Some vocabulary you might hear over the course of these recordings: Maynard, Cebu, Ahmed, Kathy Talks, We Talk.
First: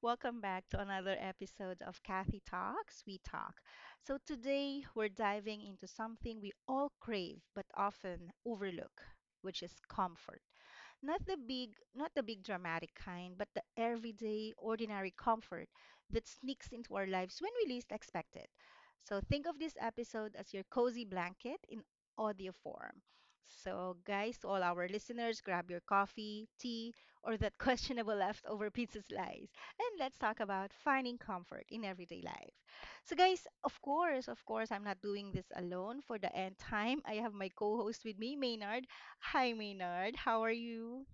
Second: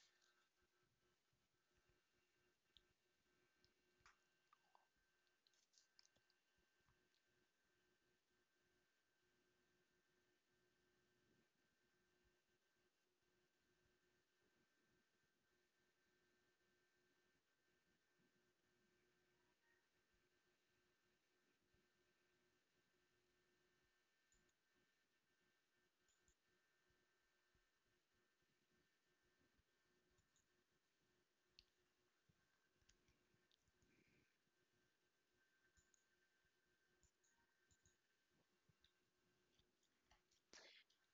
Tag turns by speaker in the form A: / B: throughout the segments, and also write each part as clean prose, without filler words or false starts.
A: Welcome back to another episode of Kathy Talks, We Talk. So, today we're diving into something we all crave but often overlook, which is comfort. Not the big dramatic kind, but the everyday, ordinary comfort that sneaks into our lives when we least expect it. So think of this episode as your cozy blanket in audio form. So, guys, to all our listeners, grab your coffee, tea, or that questionable leftover pizza slice, and let's talk about finding comfort in everyday life. So, guys, of course, I'm not doing this alone. For the end time, I have my co host with me, Maynard. Hi, Maynard. How are you?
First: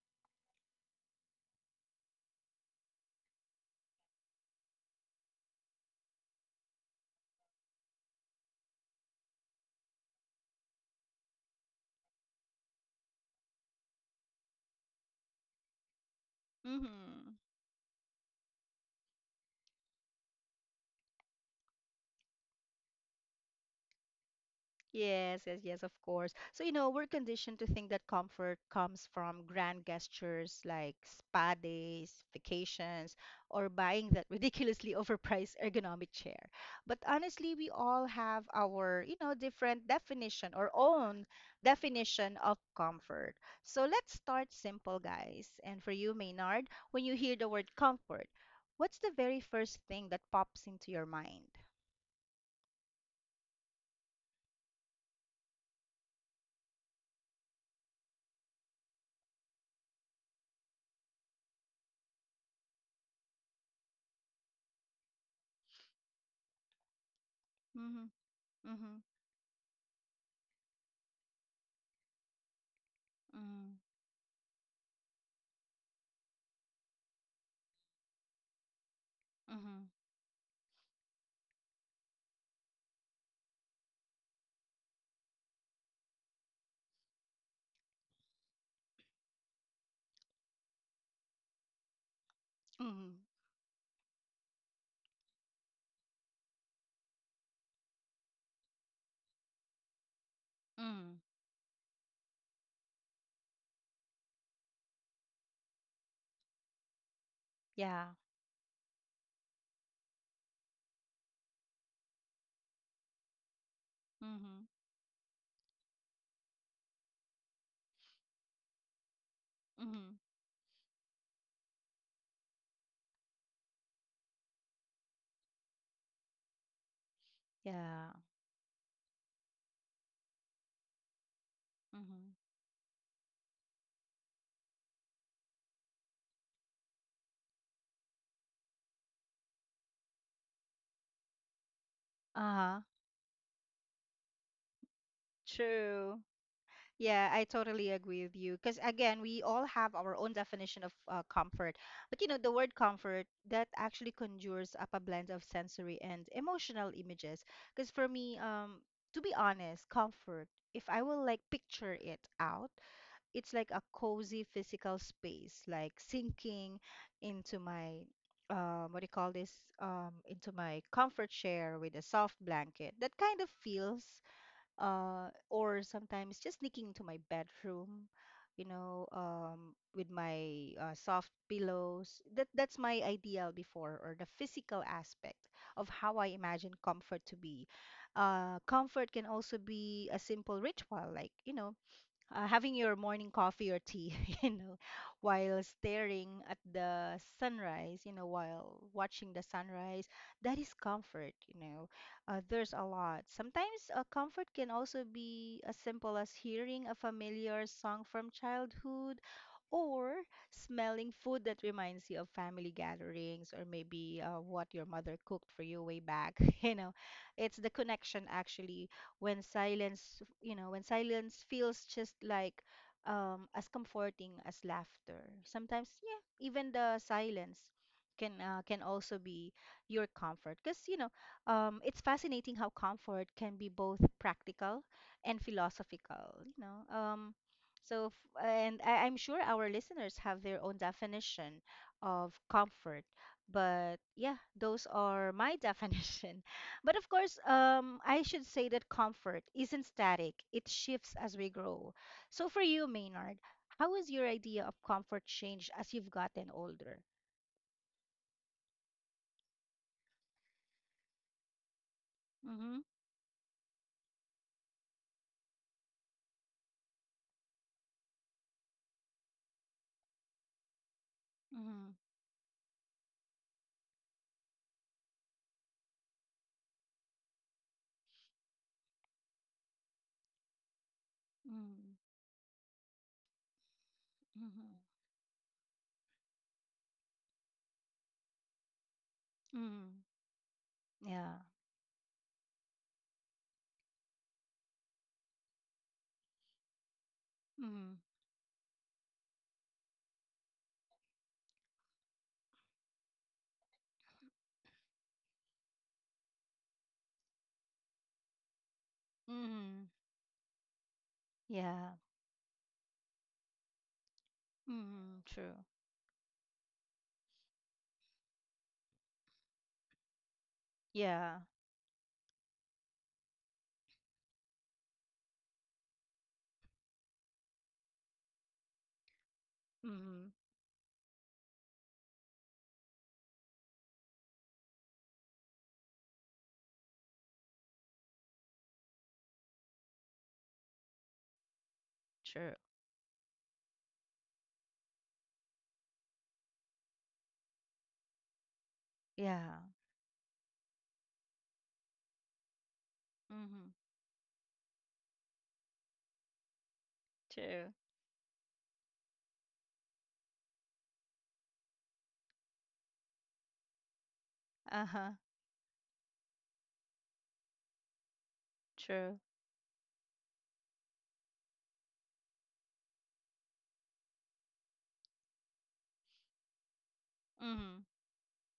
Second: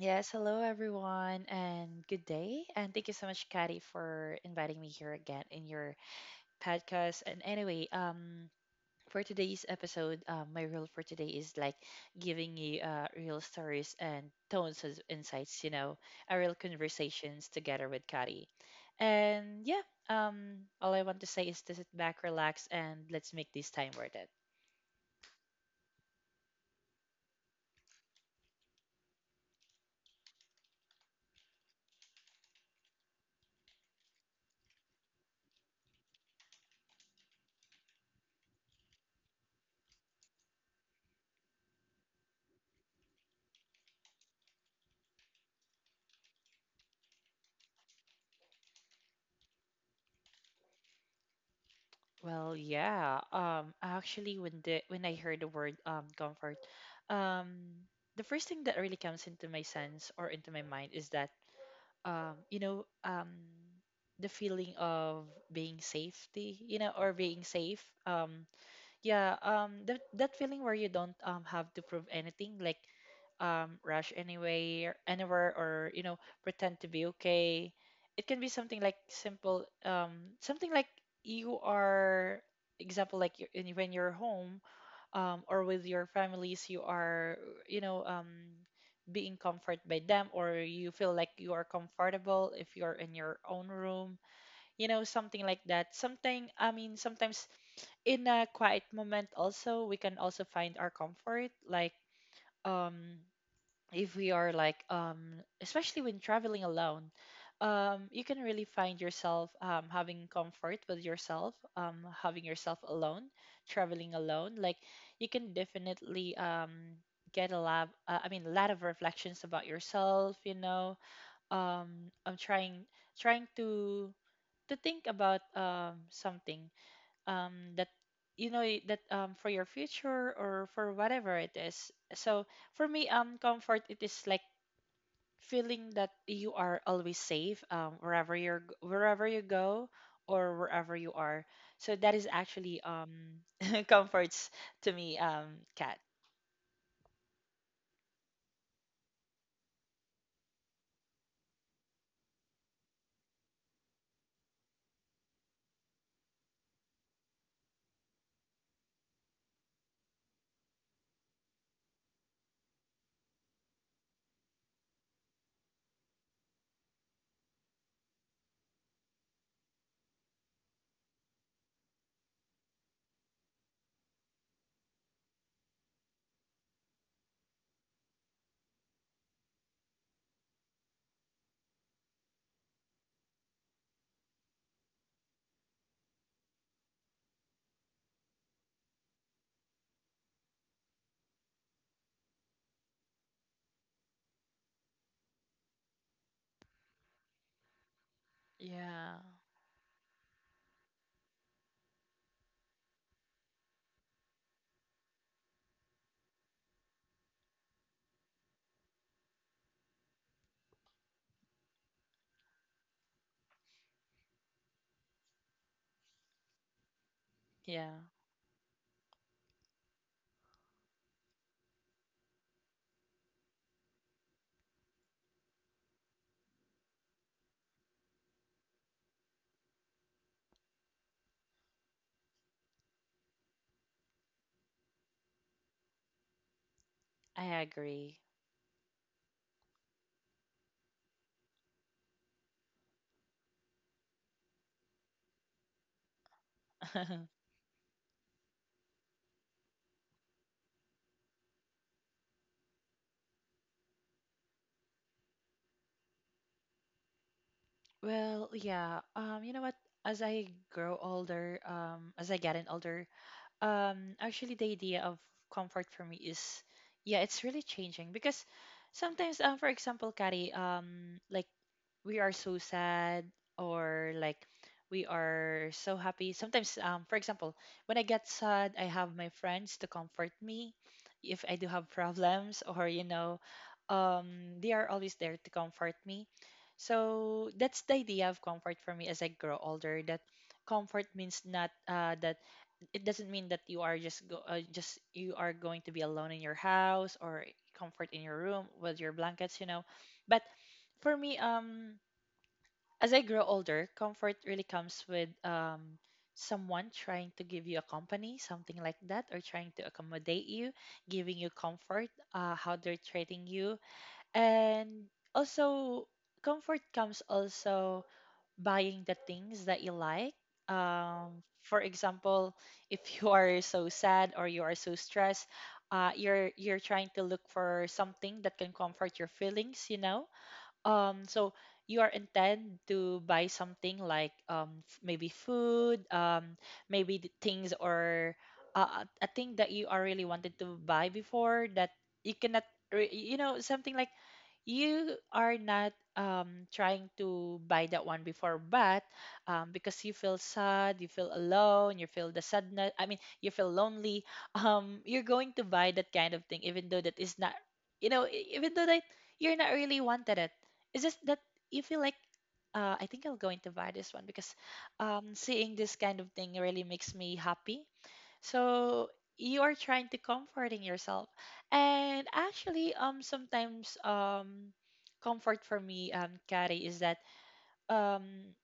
B: Yes, hello everyone, and good day. And thank you so much, Katty, for inviting me here again in your podcast. And anyway, for today's episode, my rule for today is like giving you real stories and tones of insights, you know, a real
A: Mm-hmm.
B: conversations together with Katty. And yeah, all I want to say is to sit back, relax, and let's make this time worth it.
A: Yes, yes, yes, of course. So, you know, we're conditioned to think that comfort comes from grand gestures like spa days, vacations, or buying that ridiculously overpriced ergonomic chair. But honestly, we all have our, you know, different definition or own definition of comfort. So let's start simple, guys. And for you, Maynard, when you hear the word comfort, what's the very first thing that pops into your mind?
B: Well, yeah. Actually, when I heard the word comfort, um, the first thing that really comes into my sense or into my mind is that you know, the feeling of being safety, you know, or being safe.
A: Mhm, mhm,
B: Yeah, that feeling where you don't have to prove anything, like
A: mm,
B: rush anywhere, or you know, pretend to be okay. It can be something like simple,
A: mhm,
B: something like you are, example like you're, when you're home or with your families, you are, you know, being comforted by them, or you feel like you are comfortable if you're in
A: mhm,
B: your own room, you know, something like that. Something, I mean, sometimes in a quiet moment also, we can also find our
A: mm.
B: comfort, like um if we are like, especially when traveling alone,
A: Yeah.
B: you can really find yourself having comfort with yourself, having yourself alone, traveling alone.
A: Mhm,
B: Like, you can definitely get a lot I mean a lot of reflections about
A: mhm,
B: yourself, you know, I'm trying to think about something, that,
A: yeah.
B: you know, that for your future or for whatever it is.
A: Mhm.
B: So for me, comfort, it is like feeling that you are always safe, wherever you're wherever you go or wherever you are. So that is
A: Uh-huh.
B: actually comforts to me, cat.
A: True. Yeah, I totally agree with you. Because again, we all have our own definition of comfort. But you know, the word comfort that actually conjures up a blend of sensory and emotional images. Because for me, to be honest, comfort, if I will like picture it out, it's like a cozy physical space, like sinking into my what do you call this? Into my comfort chair with a soft blanket. That kind of feels, or sometimes just sneaking into my bedroom, you know, with my soft pillows. That's my ideal before, or the physical aspect of how I imagine comfort to be. Comfort can also be a simple ritual, like you know, having your morning coffee or tea, you know, while staring at the sunrise, you know, while
B: Yeah,
A: watching the sunrise, that is comfort, you know. There's a lot. Sometimes comfort can also be as simple as hearing a familiar song from childhood or smelling food that reminds you of family gatherings or maybe what your mother cooked for you way back. You know, it's the
B: yeah,
A: connection actually when silence, you know, when silence feels just like as comforting as laughter. Sometimes, yeah, even the silence can also be your comfort because you know it's fascinating how comfort can be both practical and philosophical. You know,
B: I
A: so
B: agree.
A: and I'm sure our listeners have their own definition of comfort, but yeah, those are my definition. But of course, I should say that comfort isn't static, it shifts as we grow. So for you, Maynard, how has your idea of comfort changed as you've gotten older?
B: Well, yeah. You know what? As I grow older, as I get in
A: Mm-hmm.
B: older. Actually, the idea of comfort for me is, yeah, it's really changing, because sometimes, for example, Kari, like,
A: Mm-hmm.
B: we are so sad or like we are so happy. Sometimes, for example, when I get sad, I have my friends to comfort me if I do have
A: Mm-hmm.
B: problems, or you know, they
A: Mm-hmm.
B: are always there to comfort me. So that's the idea of comfort for me as I grow
A: Mm-hmm.
B: older. That comfort means
A: Yeah.
B: not that, it doesn't mean that you are just go just you are going to be alone in your house or
A: Mm-hmm.
B: comfort in your room with your blankets, you know. But for me, as I grow older, comfort really comes with someone trying to give you a company, something like that, or trying to
A: Mm-hmm.
B: accommodate you, giving you
A: Yeah.
B: comfort, how they're treating you. And
A: Mm-hmm. True.
B: also comfort comes also buying the things that you like.
A: Yeah.
B: For example, if you are so sad or you are so stressed, you're trying to look for something that can comfort your feelings, you know,
A: Mm-hmm.
B: so you are intend to buy something like maybe food, maybe the things, or a thing that you are really wanted to buy before, that you
A: True.
B: cannot you know, something like you are not trying to buy that one before. But
A: Yeah.
B: because you feel sad, you feel alone, you feel the sadness, I mean, you feel
A: Mm-hmm.
B: lonely, you're going to buy that kind of thing, even though that is not,
A: True.
B: you know, even though that you're not really wanted it. It's just that you feel like, I think I'll go into buy this one, because
A: Uh-huh.
B: seeing this kind of thing really makes me happy. So
A: True.
B: you are trying to comforting yourself. And actually, sometimes comfort for me, Carrie, is that
A: Mm-hmm.
B: um,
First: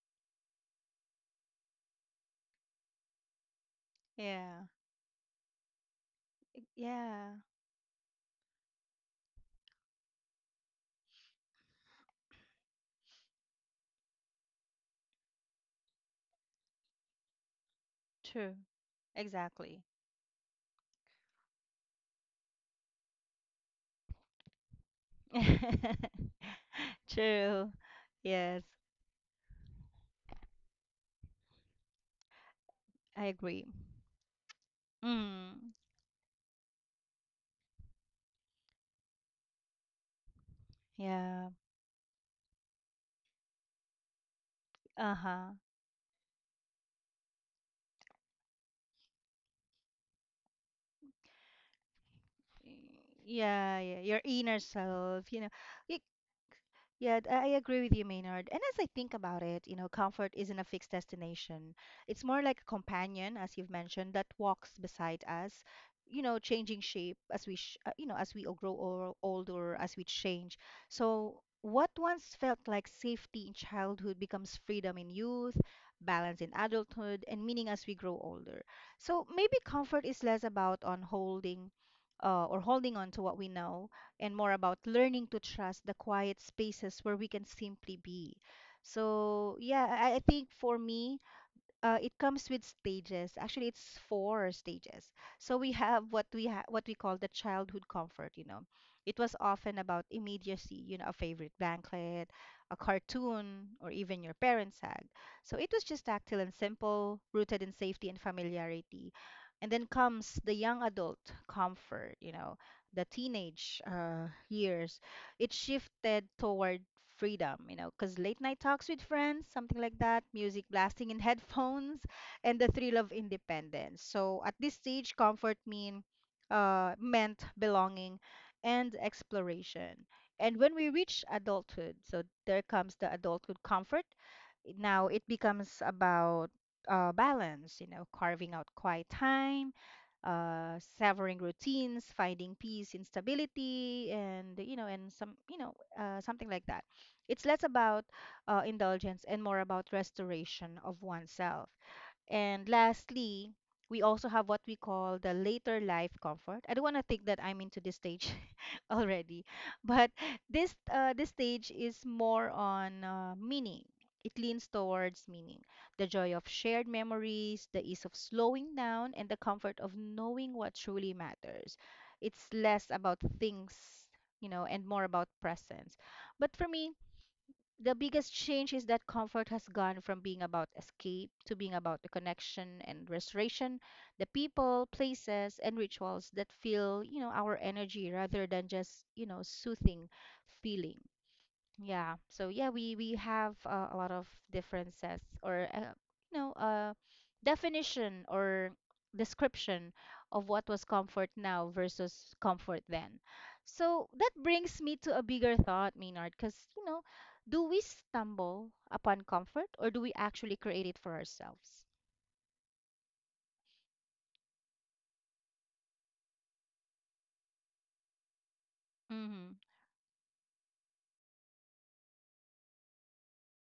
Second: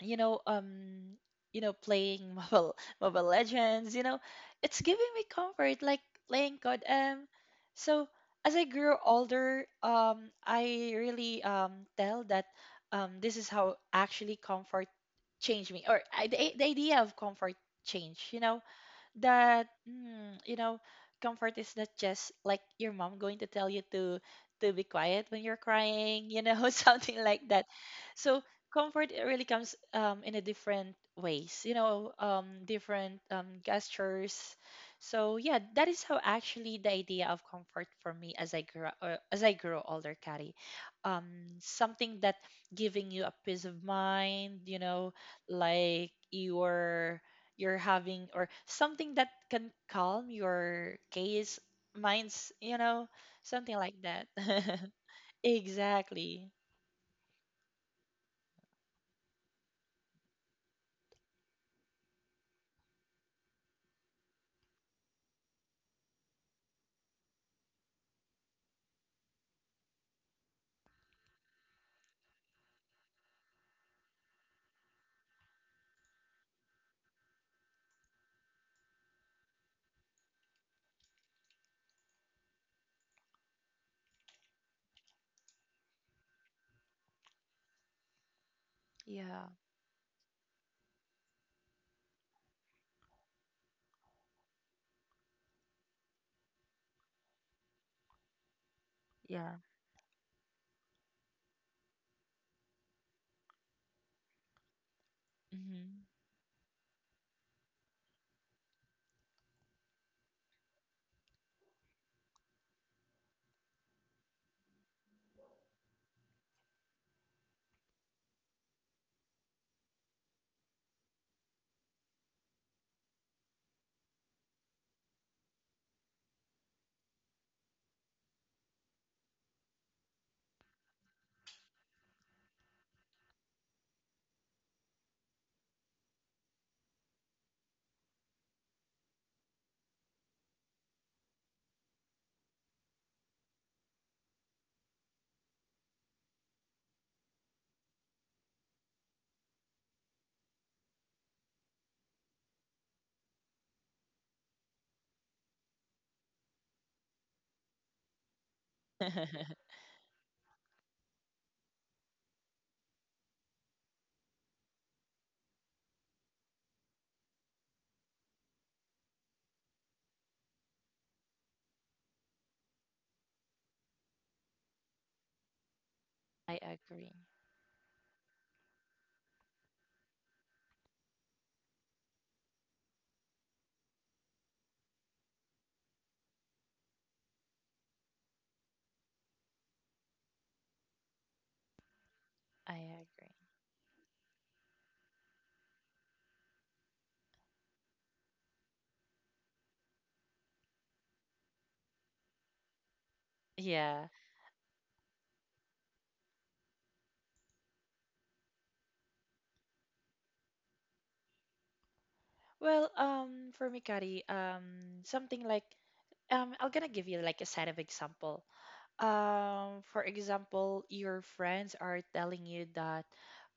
B: you know, um, you know, playing Mobile Legends, you know,
A: Yeah.
B: it's giving me comfort, like playing CODM.
A: Yeah.
B: So as I grew older, I really tell that this is how actually comfort changed me, or I, the idea of comfort changed, you
A: True.
B: know. That,
A: Exactly.
B: mm, you know, comfort is not just like your mom going to tell you to be quiet when you're crying, you know, something like that.
A: True.
B: So
A: Yes,
B: comfort, it really comes in a different ways, you know, different
A: I agree.
B: gestures. So yeah,
A: Mm.
B: that is how actually the idea of comfort for me as I grow as I grow older, Kari.
A: Yeah.
B: um, something that giving you a peace of mind, you know,
A: Uh-huh.
B: like your, you're having, or something that can calm your case minds, you know, something
A: Yeah,
B: like
A: yeah, your
B: that.
A: inner self, you know. Y-
B: Exactly.
A: Yeah, I agree with you, Maynard. And as I think about it, you know, comfort isn't a fixed destination. It's more like a companion, as you've mentioned, that walks beside us, you know, changing shape as we, sh you know, as we all grow or older, as we change. So what once felt like safety in childhood becomes freedom in youth, balance in adulthood, and meaning as we grow older. So maybe comfort is less about on holding or holding on to what we know, and more about learning to trust the quiet spaces where we can simply be.
B: Yeah.
A: So, yeah, I think for me, it comes with stages. Actually, it's four stages. So we have what we call the childhood comfort. You know, it was
B: Yeah,
A: often about immediacy. You know, a favorite blanket, a cartoon, or even your parents' hug. So it was just
B: hmm.
A: tactile and simple, rooted in safety and familiarity. And then comes the young adult comfort. You know, the teenage years it shifted toward freedom, you know, because late night talks with friends, something like that, music blasting in headphones, and the thrill of independence. So at this stage, comfort meant belonging and exploration. And when we reach adulthood, so there comes the adulthood comfort. Now it becomes about balance, you know, carving out quiet time severing routines, finding peace in stability, and you know, and some, you know, something like that. It's less about indulgence and more about restoration of oneself. And lastly, we also have what we call the later life comfort. I don't want to think that I'm into this stage already, but this stage is more on meaning. It leans towards meaning, the joy of shared memories, the ease of slowing down, and the comfort of knowing what truly matters. It's less about things, you know, and more about presence. But for
B: I
A: me,
B: agree,
A: the biggest change is that comfort has gone from being about escape to being about the connection and restoration, the people, places, and rituals that fill, you know, our energy rather than just, you know, soothing feeling. Yeah. So yeah, we
B: I
A: we
B: agree.
A: have a lot of differences or you know definition or description of what was comfort now versus comfort then. So
B: Yeah.
A: that brings me to a bigger thought, Maynard, because you know, do we stumble upon comfort or do we actually create it for ourselves?
B: Well, for me, Kari, something like I'm gonna give you like a set of example.
A: Mm-hmm.
B: For example, your friends are telling you that,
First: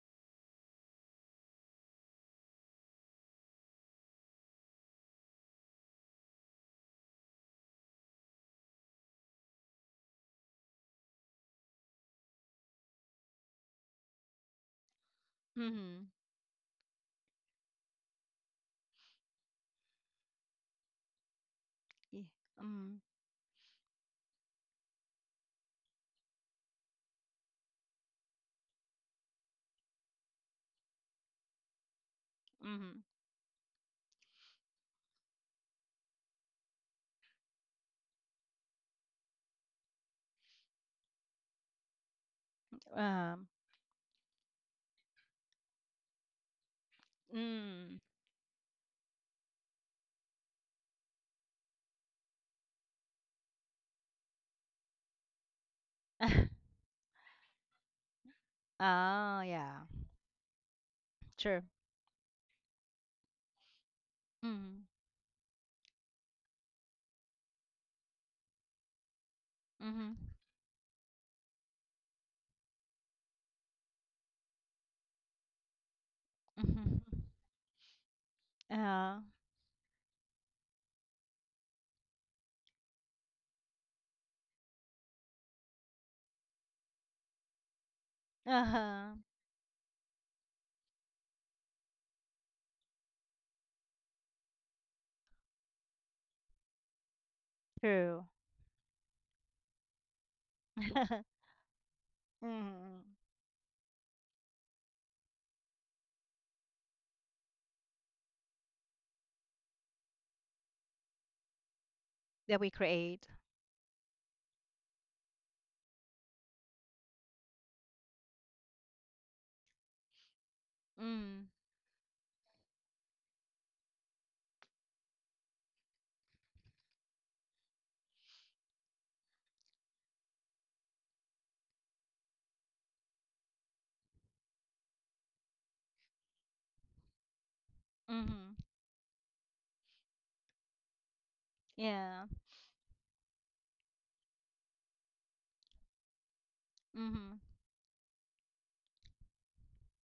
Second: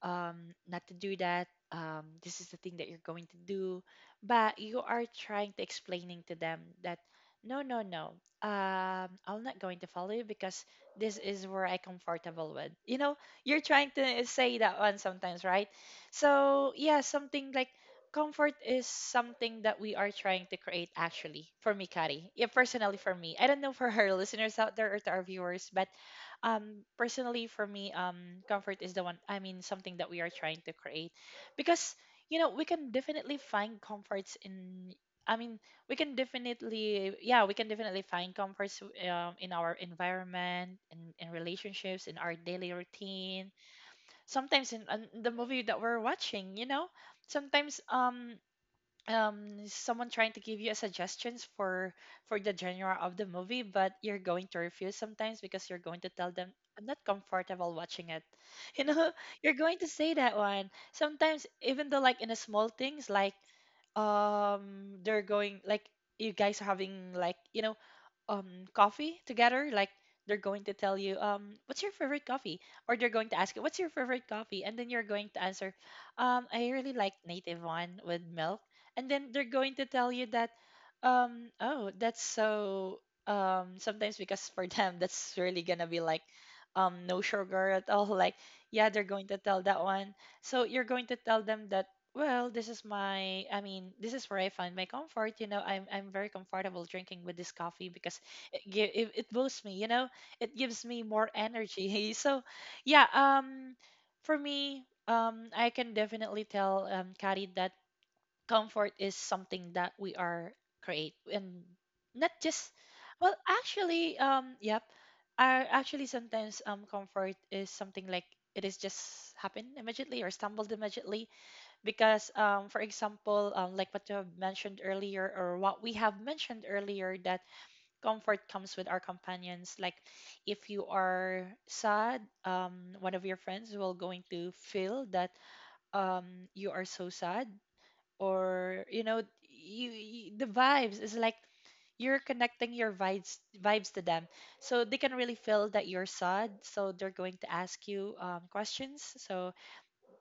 B: not to do that, this is the thing that you're going to do, but you are trying to explaining to them that no, no, no, I'm not going to follow you, because this is where I comfortable with. You know, you're trying to say that one sometimes, right?
A: Mm-hmm.
B: So yeah, something like, comfort is something that we are trying to create, actually, for me,
A: Yeah.
B: Kari. Yeah, personally
A: Mm-hmm.
B: for me, I don't know for her listeners out there or to our viewers, but personally for me, comfort is the one, I mean something that we are trying to create. Because you know, we can
A: Mm-hmm.
B: definitely find comforts in, I mean, we can definitely, yeah, we can definitely find comforts in our environment, in relationships, in our daily
A: Um.
B: routine, sometimes in the movie that we're watching, you know. Sometimes
A: Mm.
B: someone trying to give you a suggestions for the genre of the movie, but you're going to refuse sometimes, because you're going to tell them, I'm not comfortable watching it, you know.
A: Oh,
B: You're going to
A: yeah.
B: say that one sometimes,
A: Sure.
B: even though, like in a small things like
A: Mm-hmm.
B: they're going like, you guys are having, like, you know, coffee together, like,
A: Mm-hmm.
B: they're going to tell you, what's your favorite coffee, or they're going to ask you, what's your favorite coffee, and then you're going to answer, I really like
A: Mm-hmm.
B: native one with milk. And
A: Uh,
B: then they're going to tell you that, oh, that's so, sometimes, because for them, that's really gonna be like, no sugar at all, like, yeah, they're
A: uh-huh.
B: going to tell that one. So you're going to tell them that, well, this is my, I mean, this is where I find my comfort. You know, I'm very comfortable drinking with this coffee, because
A: True.
B: it, it boosts me, you know, it gives me more energy. So yeah,
A: Hmm.
B: for me, I can definitely tell, Kari, that comfort is something that we are create, and not
A: That we
B: just.
A: create.
B: Well, actually, yep, I actually, sometimes, comfort is something like, it is just happened immediately, or stumbled immediately.
A: Mm.
B: Because for example, like what you have mentioned earlier, or what we have mentioned earlier, that comfort comes with our companions. Like, if you are sad, one of your friends will going to feel that you are so sad,
A: Mm-hmm.
B: or you know, you the vibes is like, you're
A: Yeah.
B: connecting your vibes to them, so they can really feel that you're sad, so they're going to
A: Mm-hmm.
B: ask you questions, so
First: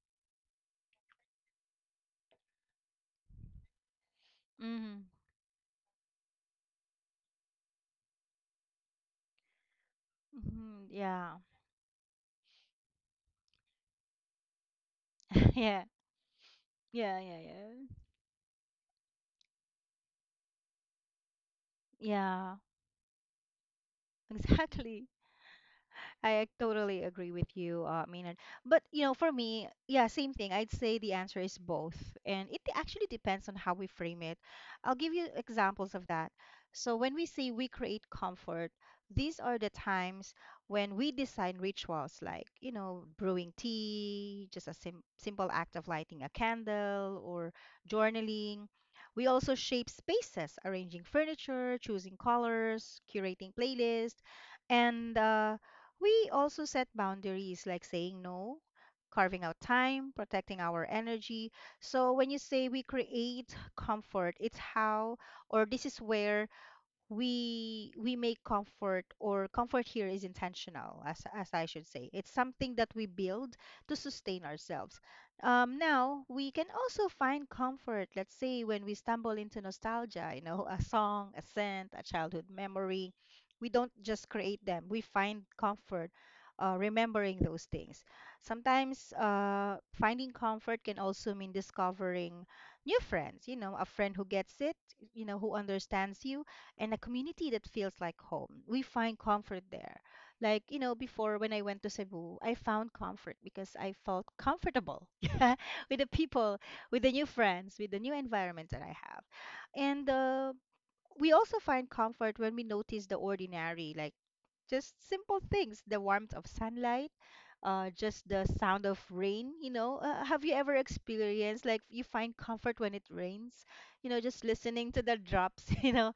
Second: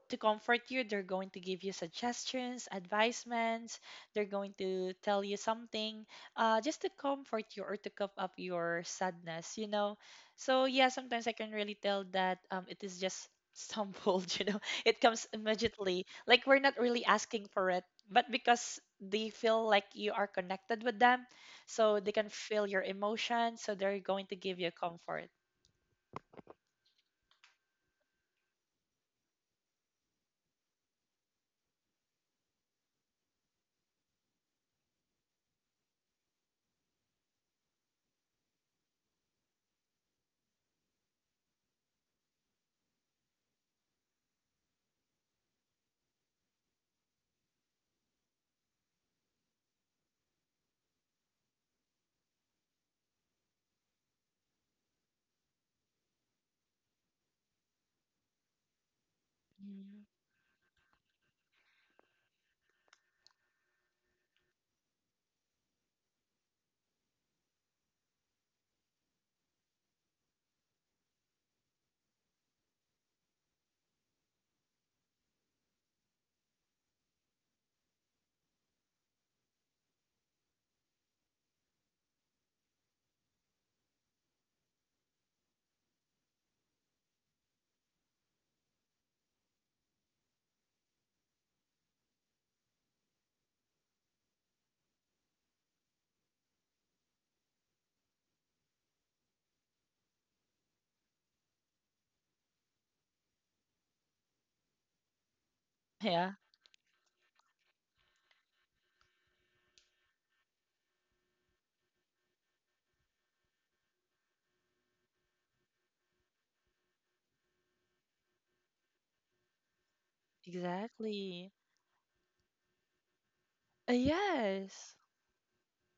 B: to comfort you. They're going to give you suggestions, advisements. They're going to
A: Mm-hmm.
B: tell you something, just to comfort you, or to cover up your sadness, you know. So
A: Mm-hmm.
B: yeah,
A: Yeah.
B: sometimes I can really tell that it is just stumbled, you know. It comes
A: Yeah.
B: immediately. Like, we're not
A: Yeah.
B: really
A: Yeah.
B: asking for
A: Yeah.
B: it, but because they feel like you are connected with them, so they can
A: Yeah.
B: feel your emotion, so they're going to give you
A: Exactly.
B: comfort.
A: I totally agree with you, Maynard. But you know, for me, yeah, same thing. I'd say the answer is both, and it actually depends on how we frame it. I'll give you examples of that. So when we say we create comfort, these are the times when we design rituals like, you know, brewing tea, just a simple act of lighting a candle, or journaling. We also shape spaces, arranging furniture, choosing colors, curating playlists, and we also set boundaries like saying no, carving out time, protecting our energy. So when you say we create comfort, it's how or this is where we make comfort or comfort here is intentional as I should say it's something that we build to sustain ourselves. Now we can also find comfort, let's say when we stumble into nostalgia, you know, a song, a scent, a childhood memory. We don't just create them, we find comfort remembering those things. Sometimes finding comfort can also mean discovering new friends, you know, a friend who gets it, you know, who understands you, and a community that feels like home. We find comfort there. Like, you know, before when I went to Cebu, I found comfort because I felt comfortable yeah, with the
B: Mm.
A: people, with the new friends, with the new environment that I have. And we also find comfort when we notice the ordinary, like just simple things, the warmth of sunlight, just the sound of rain. You know, have you ever experienced
B: Exactly.
A: like you find comfort when it rains? You know, just listening to
B: Yes.
A: the drops, you know,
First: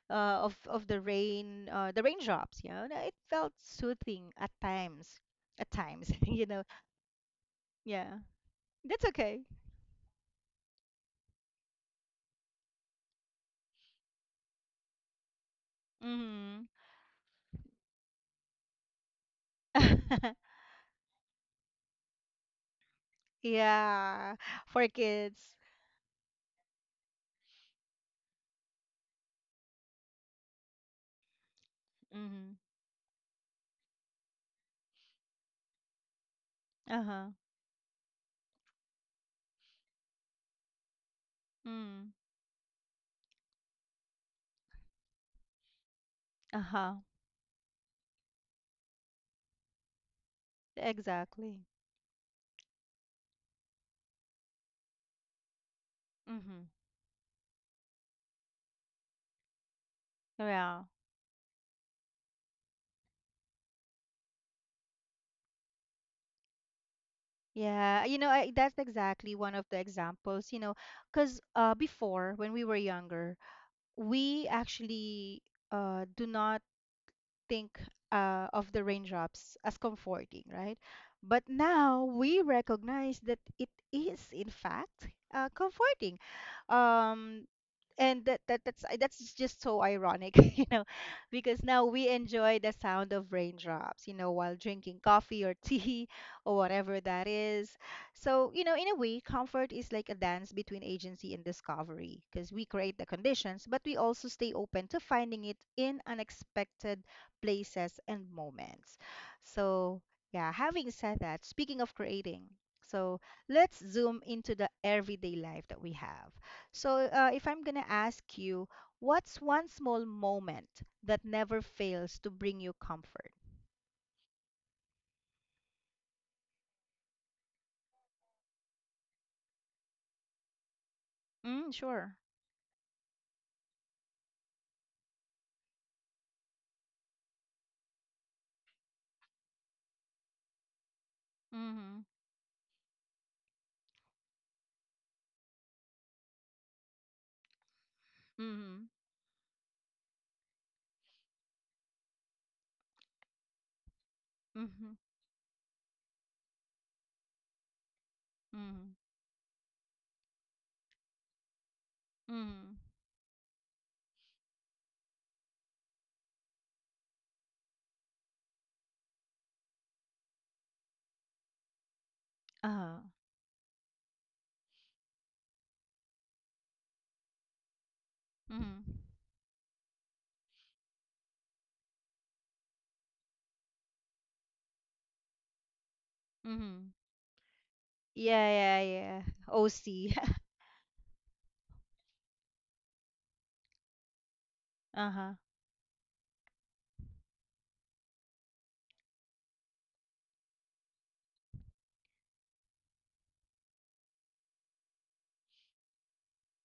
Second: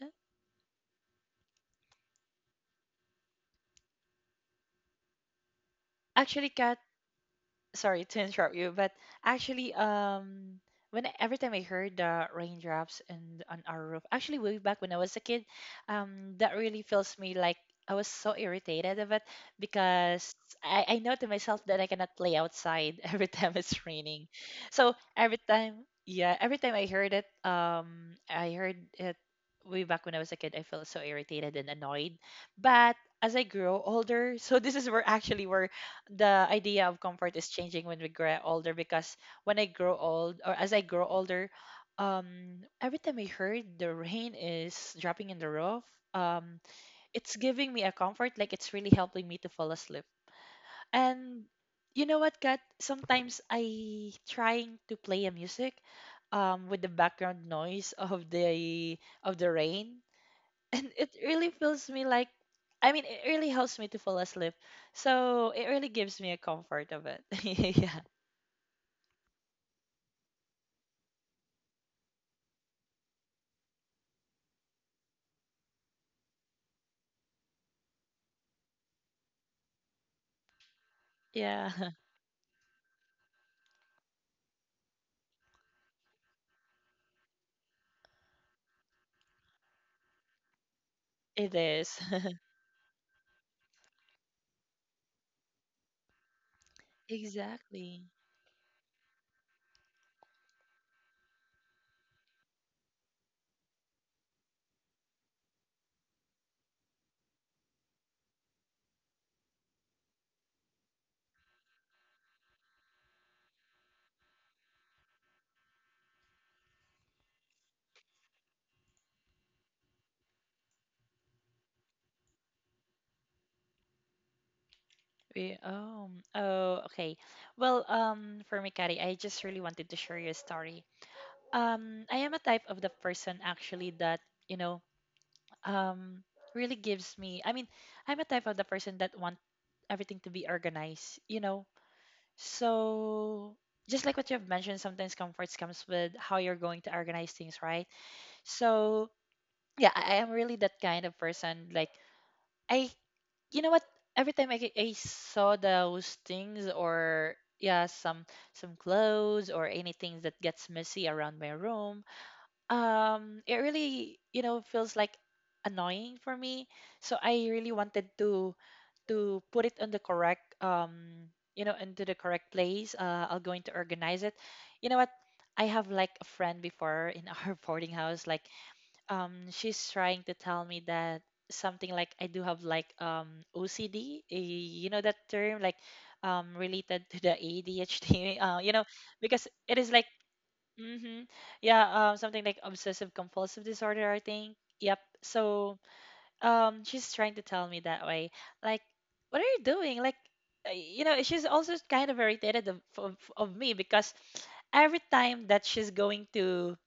B: Uh,
A: of the rain, the raindrops. You know, it felt soothing at times. At times, you
B: actually,
A: know.
B: Kat, sorry
A: Yeah,
B: to interrupt you, but
A: that's okay.
B: actually, when every time I heard the raindrops and on our roof, actually way back when I was a kid, that
A: Mm-hmm.
B: really feels me like I was so irritated of it, because I know to myself that I cannot play outside every time it's raining.
A: Yeah, for
B: So every
A: kids.
B: time, yeah, every time I heard it way back when I was a kid, I felt so irritated and annoyed.
A: Mm-hmm.
B: But as I grow older, so this is where actually where the idea of
A: Uh-huh.
B: comfort is changing when we grow older because when I grow old or as I grow older,
A: Mm.
B: every time I heard the rain is dropping in the roof, um,
A: Uh-huh.
B: it's giving me a comfort, like it's really helping me to fall asleep. And
A: Exactly.
B: you know what, Kat? Sometimes I trying to play a music with the
A: Mm-hmm.
B: background noise of the rain and
A: Yeah.
B: it really feels me like I mean it really helps me to fall asleep. So it really gives me a comfort of it. Yeah.
A: Yeah, you know, that's exactly one of the examples, you know, because before when we were younger, we actually do not think of the raindrops as comforting, right? But
B: Yeah.
A: now we recognize that it is, in fact, comforting. Um, and that's just so ironic you know
B: It
A: because
B: is.
A: now we enjoy the sound of raindrops, you know, while drinking coffee or tea, or whatever that is.
B: Exactly.
A: So you know, in a way comfort is like a dance between agency and discovery because we create the conditions but we also stay open to finding it in unexpected places and moments. So yeah, having said that, speaking of creating, so let's zoom into the everyday life that we have. So, if I'm going to ask you, what's one small moment that never fails to bring you comfort?
B: We, oh, oh, okay. Well, for me, Kari, I just really wanted to share your story.
A: Mm,
B: I am a
A: sure.
B: type of the person actually that, you know, um, really gives me, I mean, I'm a type of the person that want everything to be organized, you know.
A: Mm-hmm.
B: So, just like what you've mentioned, sometimes comforts comes with how you're going to organize things, right?
A: Mm-hmm.
B: So, yeah, I am really that kind of person. Like, I, you know what? Every time I, I
A: Mm-hmm.
B: saw those things or yeah, some
A: Mm-hmm.
B: clothes or anything that gets messy around my room,
A: Mm-hmm.
B: it really you know feels like annoying for me, so I really wanted to put it on the correct you know into the correct place.
A: Uh-huh.
B: I'll going to organize it. You know what, I have like a friend before in our boarding house. Like,
A: Mm-hmm.
B: she's trying to tell me that something like I do have like OCD, eh, you know, that term like related
A: Mm-hmm.
B: to the ADHD,
A: Yeah,
B: you know,
A: yeah, yeah.
B: because it is like
A: OC.
B: Mm-hmm. Yeah, something like obsessive compulsive disorder, I think. Yep.
A: Uh-huh.
B: So, she's trying to tell me that way. Like, what are you doing? Like, you know, she's also kind of irritated of me because every time that she's going to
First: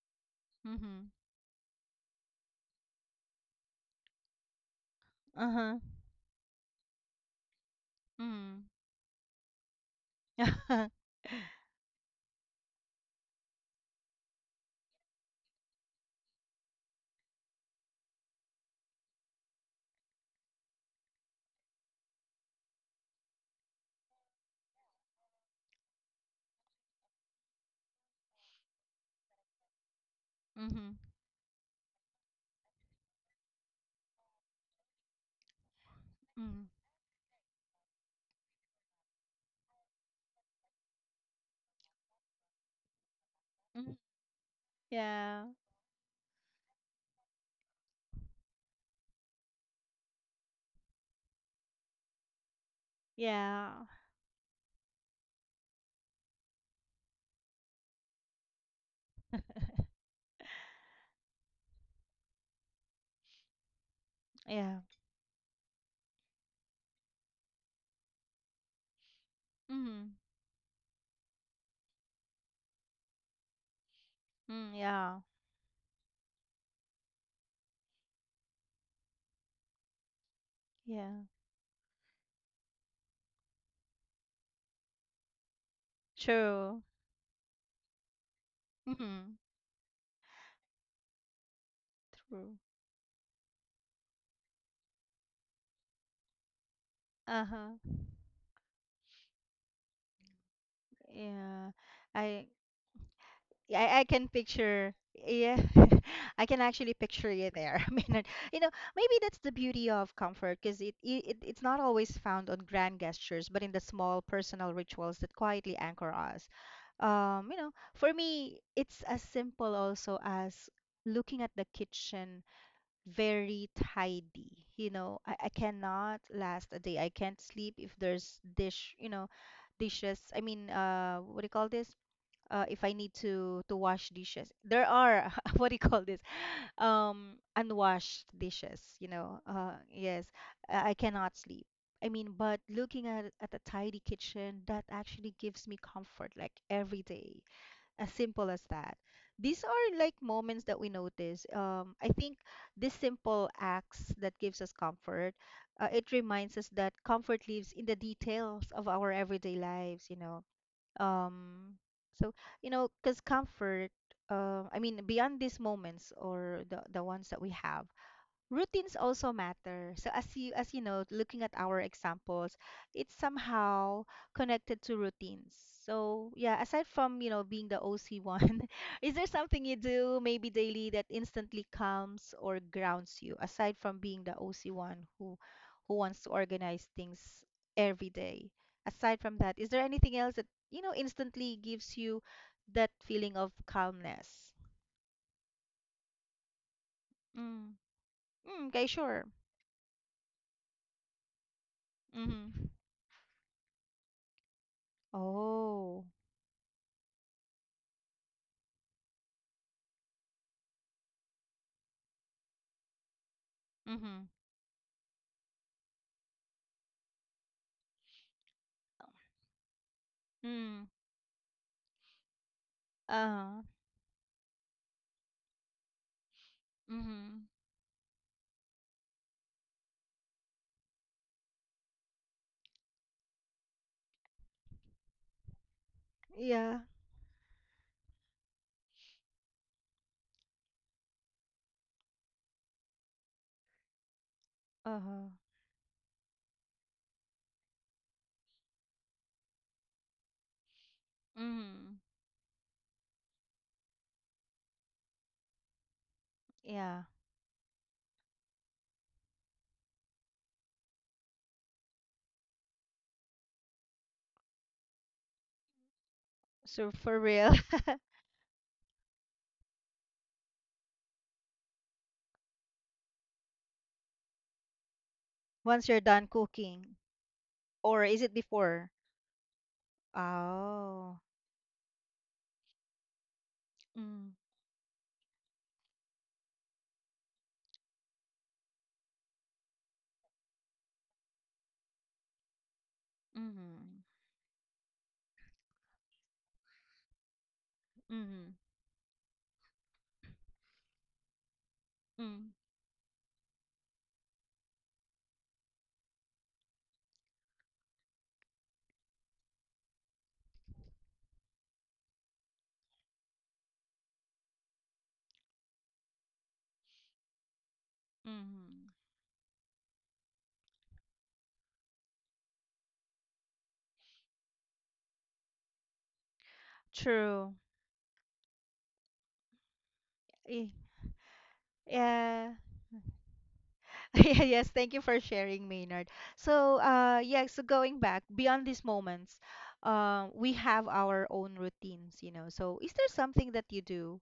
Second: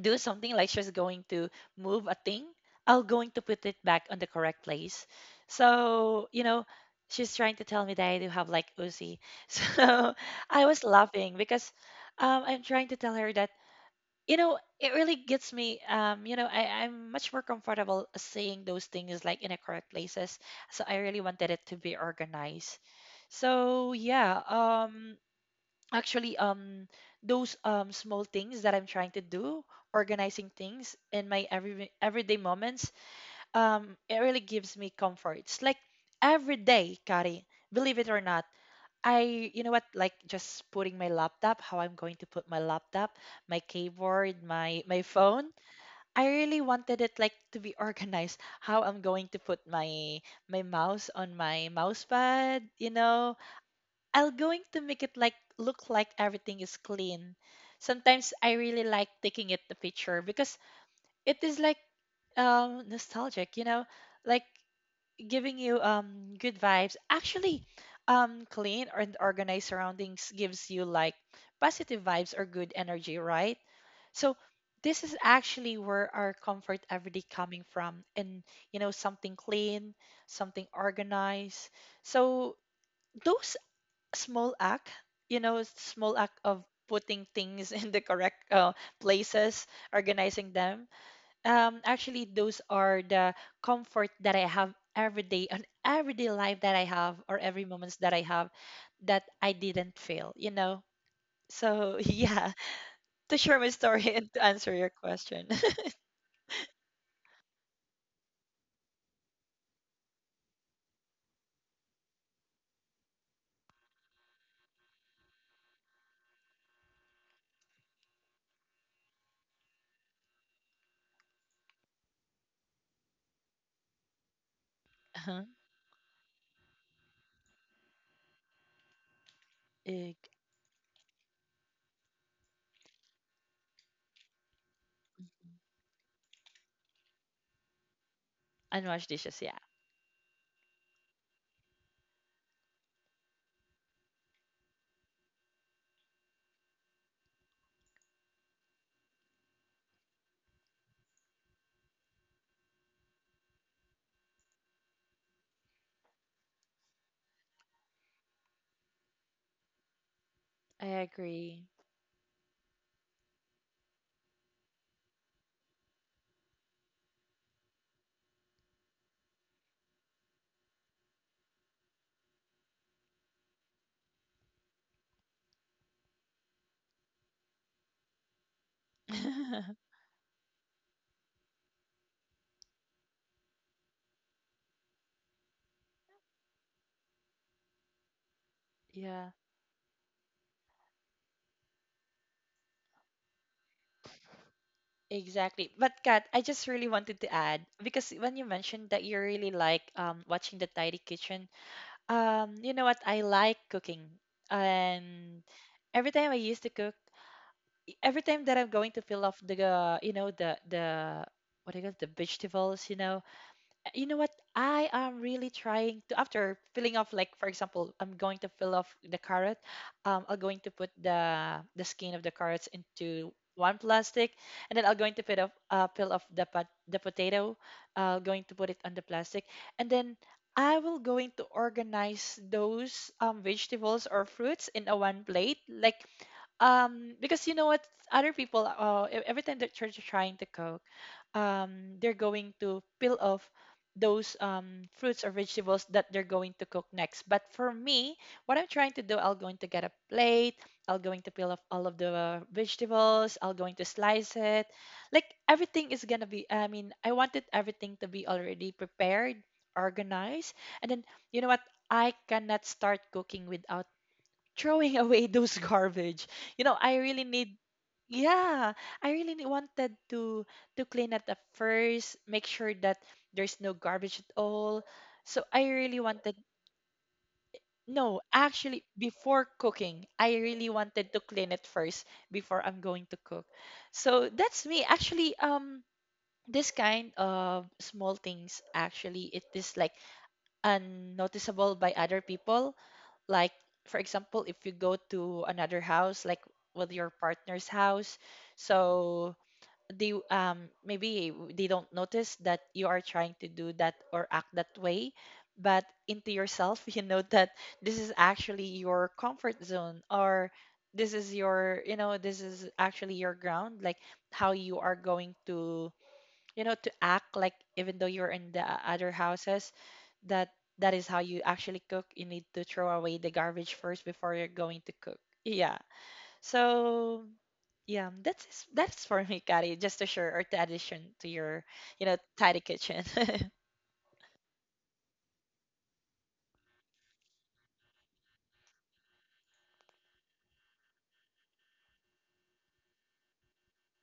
B: do something, like she's
A: Mm-hmm.
B: going to move a thing, I'll going to put it back on the correct place.
A: Uh-huh.
B: So, you know, she's trying to tell me that I do have like OC. So I
A: Mm-hmm.
B: was laughing because I'm trying to tell her that you know it really gets me you know I'm much more comfortable saying those things like in the correct places, so I really wanted it to be organized. So yeah, actually those small things that I'm trying to do, organizing
A: Mm-hmm.
B: things in my everyday moments, it really gives me comfort. It's like every day, Kari, believe it or not, I, you know what, like just putting my laptop, how I'm going to put my laptop, my
A: Mm-hmm.
B: keyboard, my
A: Yeah.
B: phone. I really wanted it like to be organized, how I'm going to put my my mouse on my mouse pad, you know.
A: Yeah.
B: I'll going to make it like look like everything is clean. Sometimes I really like taking it the picture because it is like nostalgic, you know. Like
A: Yeah.
B: giving you good vibes. Actually, clean and organized
A: Mm-hmm.
B: surroundings gives you like positive vibes or good energy, right? So
A: Mm,
B: this
A: yeah.
B: is actually where our comfort everyday coming from, and you know something clean, something
A: Yeah.
B: organized. So those small act, you know, small act of
A: True.
B: putting things in the correct
A: Mm-hmm.
B: places, organizing them, actually
A: True.
B: those are the comfort that I have every day and everyday life that I have or every
A: Uh-huh.
B: moments that I have that I didn't fail, you know.
A: Yeah,
B: So
A: I
B: yeah, to share my
A: yeah, I
B: story
A: can
B: and to answer
A: picture.
B: your question.
A: Yeah, I can actually picture you there. I mean, you know, maybe that's the beauty of comfort, because it's not always found on grand gestures, but in the small personal rituals that quietly anchor us. For me, it's as simple also as looking at the kitchen very tidy. I
B: Uh-huh.
A: cannot last a day. I can't sleep if there's dishes.
B: Ig-
A: I mean, what do you call this? If I need to wash dishes. There are What
B: mhm.
A: do you call this? Unwashed dishes.
B: Unwashed dishes, yeah.
A: Yes, I cannot sleep. I mean, but looking at a tidy kitchen, that actually gives me comfort, like every day. As simple as that. These are like moments that we notice. I think these simple acts that gives us comfort. It reminds us that comfort lives in the details of our everyday lives.
B: I
A: Um
B: agree.
A: so because comfort, I mean, beyond these moments or the ones that we have, routines also matter. So, as you know, looking at our examples, it's somehow connected to routines. So yeah, aside from being the OC one, is there something you do maybe daily that instantly calms or grounds you, aside from being the OC one who wants to organize things every day? Aside from
B: Yeah.
A: that, is there anything else that instantly gives you that feeling of calmness?
B: Exactly. But Kat, I just really wanted to
A: Mm.
B: add because when you
A: Mm, okay,
B: mentioned that
A: sure.
B: you really like watching the tidy kitchen,
A: Mm-hmm.
B: You know what? I like cooking. And
A: Oh,
B: every time I used to cook, every time that I'm going to peel off the, you know, the what do you call it, the vegetables, you
A: mhm.
B: know what? I am really trying to after filling off, like for example, I'm going to fill off the carrot. I'm going
A: Mm.
B: to put the skin of the carrots into
A: Uh,
B: one plastic, and then I'm going to put off peel off the
A: Mhm.
B: potato. Going to put it on the plastic, and then I will going to organize those vegetables or fruits in a one plate. Like,
A: Yeah.
B: because you know what, other people every time the church is trying to cook, they're going to peel off those fruits
A: Uh-huh.
B: or vegetables that they're going to cook next, but for me, what I'm trying to do, I'll going to get a plate, I'll going to peel off all
A: Mhm.
B: of the vegetables, I'll going to slice it, like everything is gonna be, I mean,
A: Yeah.
B: I wanted everything to be already prepared, organized, and then you know what, I cannot start cooking without throwing away those garbage. You know,
A: So
B: I
A: for
B: really
A: real,
B: need yeah, I really wanted to clean at the first, make sure that there's no garbage at all. So I
A: once you're
B: really
A: done
B: wanted
A: cooking, or is
B: no,
A: it
B: actually
A: before?
B: before cooking, I really wanted
A: Oh,
B: to clean it first before I'm going to cook. So
A: mm.
B: that's me. Actually, this kind of small things actually it is like unnoticeable by other people, like
A: Mhm.
B: for example if you go to another house, like with your partner's house.
A: Mhm.
B: So they maybe they don't notice
A: Mm.
B: that you are trying to do that or act that way, but into yourself you know that this is actually your comfort zone, or this is your you know this is actually your ground, like how you are going to you know to act like even though you're in the
A: Mhm.
B: other houses, that that is how you actually cook. You need to throw away the garbage first before you're going to cook. Yeah, so
A: True.
B: yeah, that's for me, Kari, just to share or
A: Y-
B: to addition to your you know
A: Yeah.
B: tidy kitchen.
A: Yeah. Yes, thank you for sharing, Maynard. So, yeah, so going back beyond these moments, we have our own routines. So, is there something that you do,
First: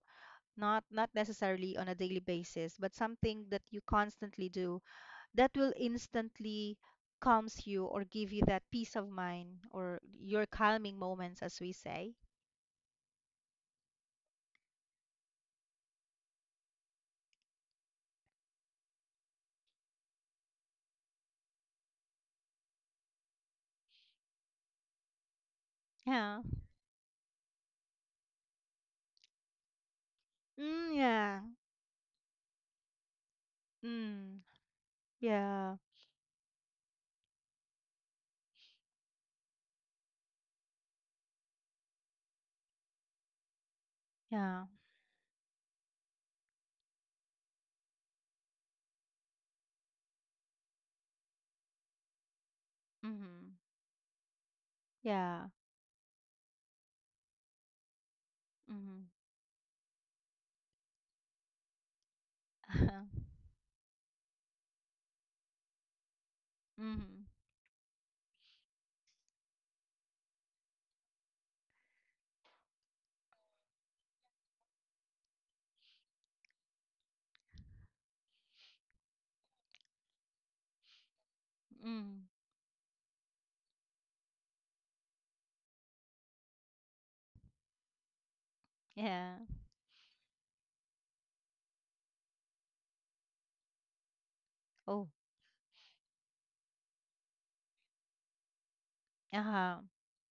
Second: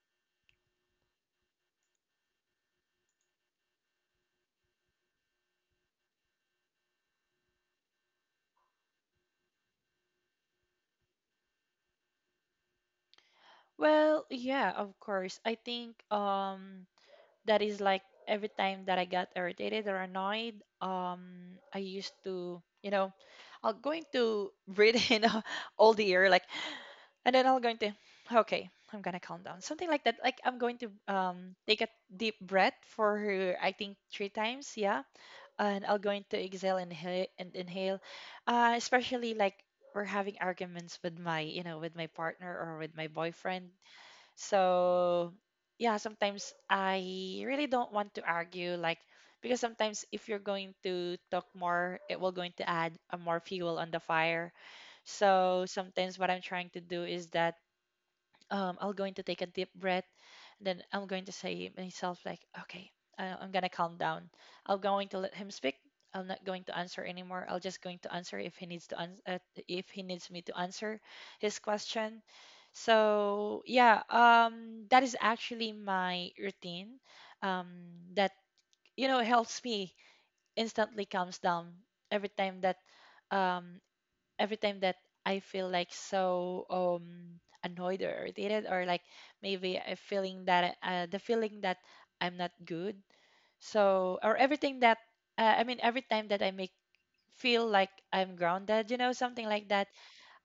A: not necessarily on a daily basis, but something that you constantly do that will instantly calms you or give you that peace of mind or your calming moments, as we say?
B: Well yeah, of course. I think that is like every time that I got irritated or annoyed, I used to you know I'll going to breathe in all the air
A: Yeah.
B: like, and then I'm going to okay, I'm gonna calm down. Something like that. Like I'm going to
A: Mm, yeah.
B: take a deep breath for her, I think three
A: Mm,
B: times, yeah.
A: yeah.
B: And I'll going to exhale and inhale and inhale. Especially like we're having arguments with my, you know, with my partner or with my boyfriend.
A: Yeah.
B: So yeah, sometimes I really don't want to argue, like, because sometimes if you're going to talk more, it will going to add a more
A: Mm-hmm.
B: fuel on the fire.
A: Yeah.
B: So sometimes what I'm trying to do is that I'm
A: Mm-hmm.
B: going to take a deep breath. Then I'm going to say myself like, okay, I'm gonna calm down. I'm going to let him speak. I'm not going to answer
A: Mm-hmm.
B: anymore. I'll just going to answer if he needs to answer if he needs me to answer his question. So yeah, that is actually my routine. Um, that you know helps me instantly calms down
A: Mm,
B: every time that um, every time that I feel like so annoyed or irritated or like
A: yeah.
B: maybe a feeling that the feeling that I'm not good. So or everything that
A: Oh.
B: I mean every time that I make feel like I'm grounded, you know, something like that,
A: Uh-huh.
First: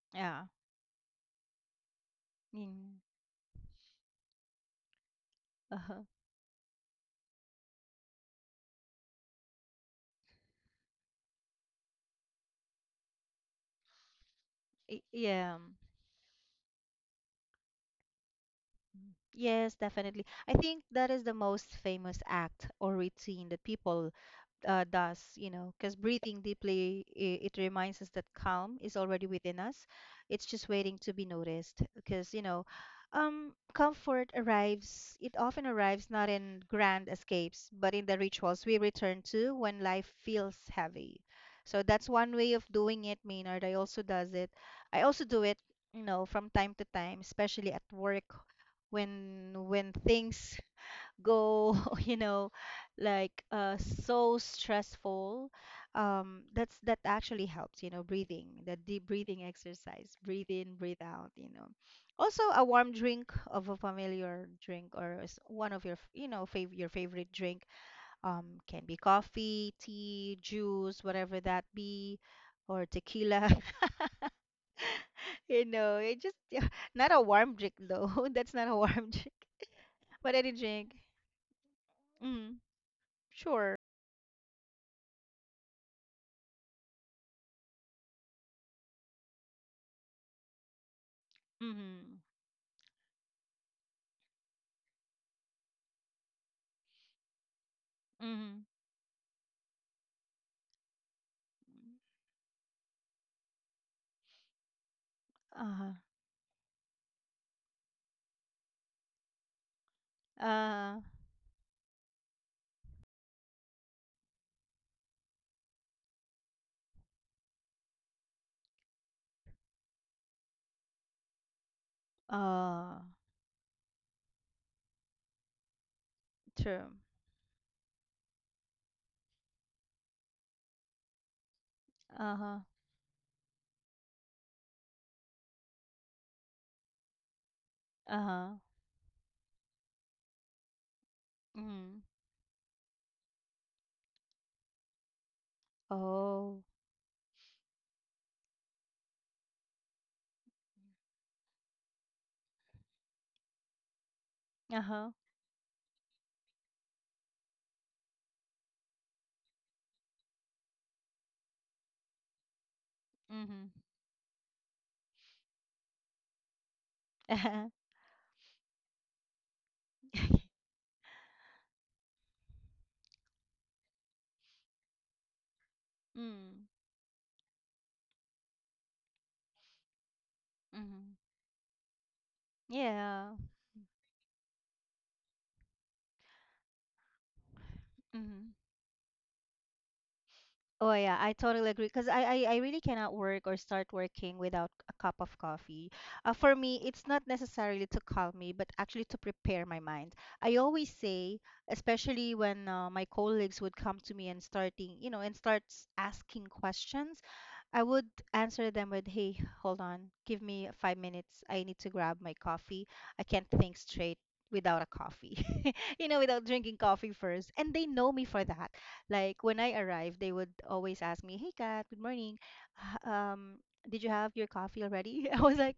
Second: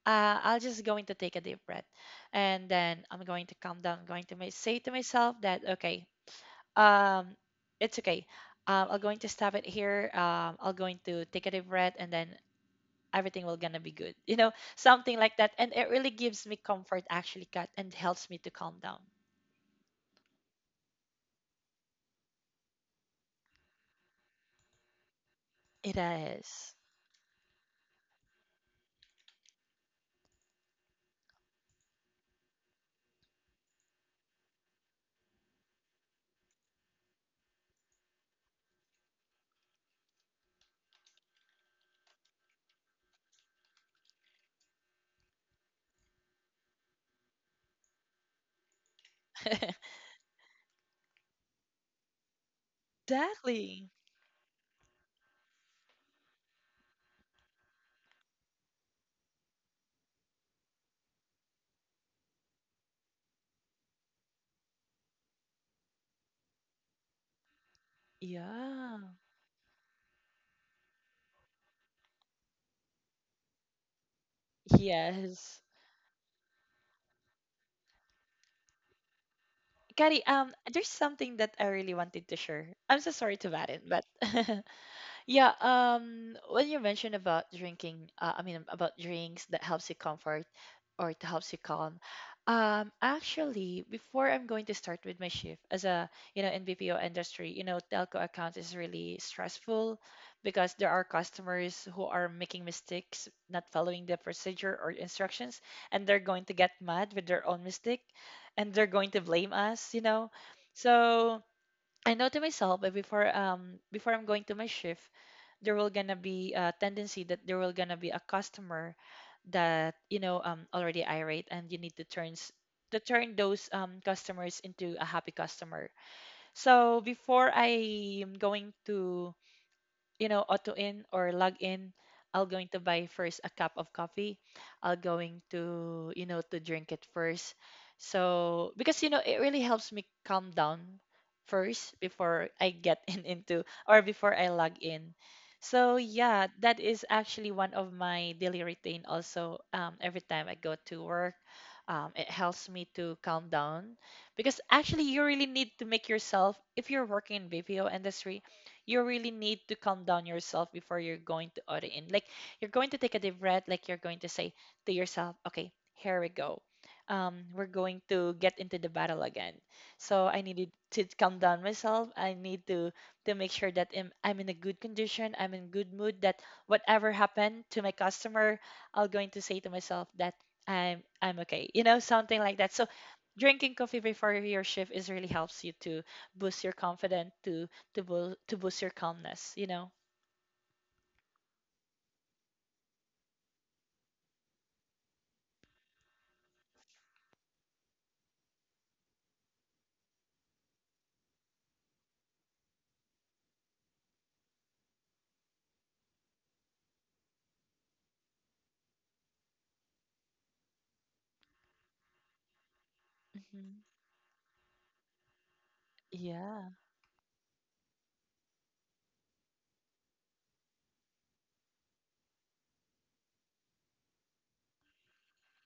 A: Yeah.
B: I'll just going to take a deep breath, and
A: Mm.
B: then I'm going to calm down, I'm going to say to myself that
A: Uh-huh.
B: okay, um it's okay. I'm going to stop it here. I'm going to take a deep breath, and then everything will gonna be good, you know,
A: Y-
B: something like that,
A: Yeah.
B: and it really gives me comfort actually, Kat, and helps me to calm down.
A: Mm, yes, definitely. I think that is the most famous act or routine that people does, because
B: It
A: breathing
B: is
A: deeply, it reminds us that calm is already within us. It's just waiting to be noticed because, comfort arrives, it often arrives not in grand escapes, but in the rituals we return to when life feels heavy. So that's one way of doing it, Maynard. I also does it. I also do it, from time to time, especially at work, when when things go you know like
B: exactly
A: so stressful. That's that actually helps, breathing, the deep breathing exercise. Breathe in, breathe out. Also a warm drink of a familiar drink, or one of your f- you know fav- your favorite drink. Can be
B: yeah
A: coffee, tea, juice, whatever that be. Or tequila. you
B: yes
A: know it just Not a warm drink though. That's not a warm drink, but
B: Kari,
A: any drink.
B: there's something that I really wanted to
A: Mm,
B: share. I'm so sorry to
A: sure.
B: about it, but yeah, when you mentioned about drinking, I mean about drinks that helps you comfort or to helps you calm.
A: Mhm.
B: Actually, before I'm going to start with my shift as a, you know, in BPO industry, you know, telco
A: Mhm.
B: account is really stressful because there are customers who are making mistakes, not following the procedure or instructions,
A: Uh-huh.
B: and they're going to get mad with their own mistake, and they're going to blame us, you know.
A: Uh,
B: So I know to myself, but before before I'm going to my shift, there will gonna be a tendency that there will gonna be a customer that you know already irate, and you need to turn
A: uh,
B: to turn those customers into a happy customer.
A: true.
B: So before I'm going to you know, auto in or log in,
A: Uh-huh.
B: I'll going to buy first a cup of coffee. I'll going to, you know, to drink it first.
A: Uh-huh.
B: So because it really helps me calm down
A: Mhm.
B: first before I get in into or before I log in. So yeah,
A: Oh.
B: that is actually one of my daily routine also, every time I go to work. It helps me to calm down, because
A: Uh-huh.
B: actually you really need to make yourself, if you're working in BPO industry, you really need to calm down yourself before you're going to order in. Like, you're going to take a deep
A: Mhm.
B: breath, like you're going to say to yourself, okay, here we go. We're going to get into the battle again. So I needed to calm down myself. I need to make sure that I'm in a good condition, I'm in good mood. That
A: Mm.
B: whatever happened to my customer, I'm going to say to myself that
A: Mhm.
B: I'm okay. You know, something like that. So
A: Yeah.
B: drinking coffee before your shift is really helps you to boost your confidence, to to boost
A: Mhm.
B: to boost your calmness.
A: Oh yeah, I totally agree because I really cannot work or start working without a cup of coffee. For me, it's not necessarily to calm me, but actually to prepare my mind. I always say, especially when my colleagues would come to me and and starts asking questions, I would answer them with, "Hey, hold on. Give me 5 minutes. I need to grab my coffee. I can't think
B: Hmm.
A: straight without a coffee." Without drinking
B: Yeah.
A: coffee first. And they know me for that. Like when I arrive, they would always ask me, "Hey, Kat, good morning, h- um, did you have your coffee already?" I was like,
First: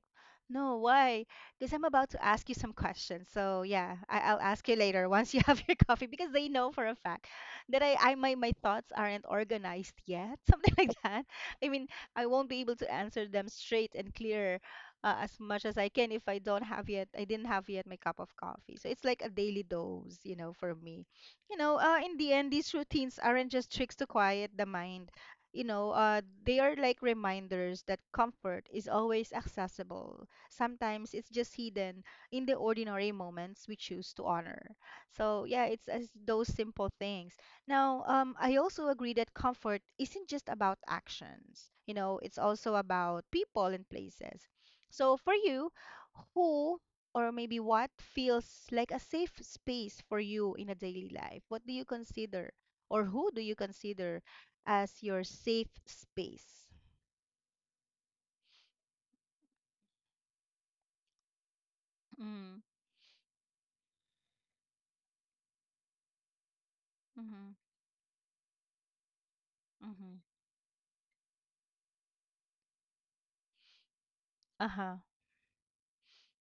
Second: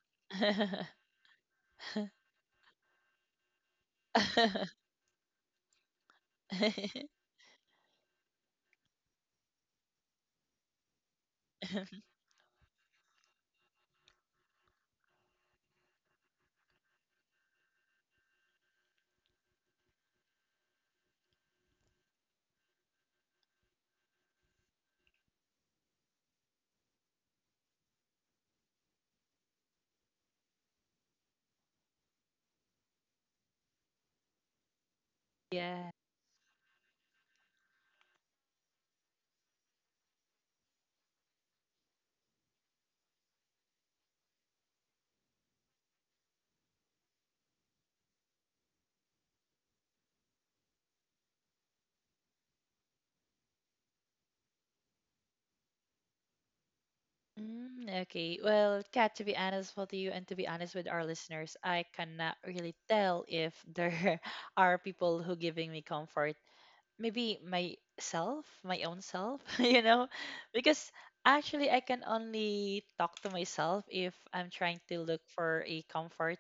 A: "No, why? Because I'm about to ask you some questions. So yeah, I'll ask you later once you have your coffee," because they know for a fact that my thoughts aren't organized yet, something like that. I mean, I won't be able to answer them straight and clear, as much as I can, if I didn't have yet my cup of coffee. So it's like a daily dose, for me. In the end, these routines aren't just tricks to quiet the mind. They are like reminders that comfort is always accessible. Sometimes it's just hidden in the ordinary moments we choose to honor. So, yeah, it's
B: Yeah.
A: as those simple things. Now, I also agree that comfort isn't just about actions. It's also about people and places. So, for you, who or maybe what feels like a safe space for you in a daily life? What do you consider? Or who do you consider as your safe space?
B: Mm, okay. Well, Kat, to be honest with you and to be honest with our listeners, I cannot
A: Mm,
B: really tell if there are people who giving me comfort. Maybe
A: mhm,
B: myself, my own self,
A: mhm.
B: because actually I can only talk to myself if I'm trying
A: Uh-huh.
B: to look for a comfort.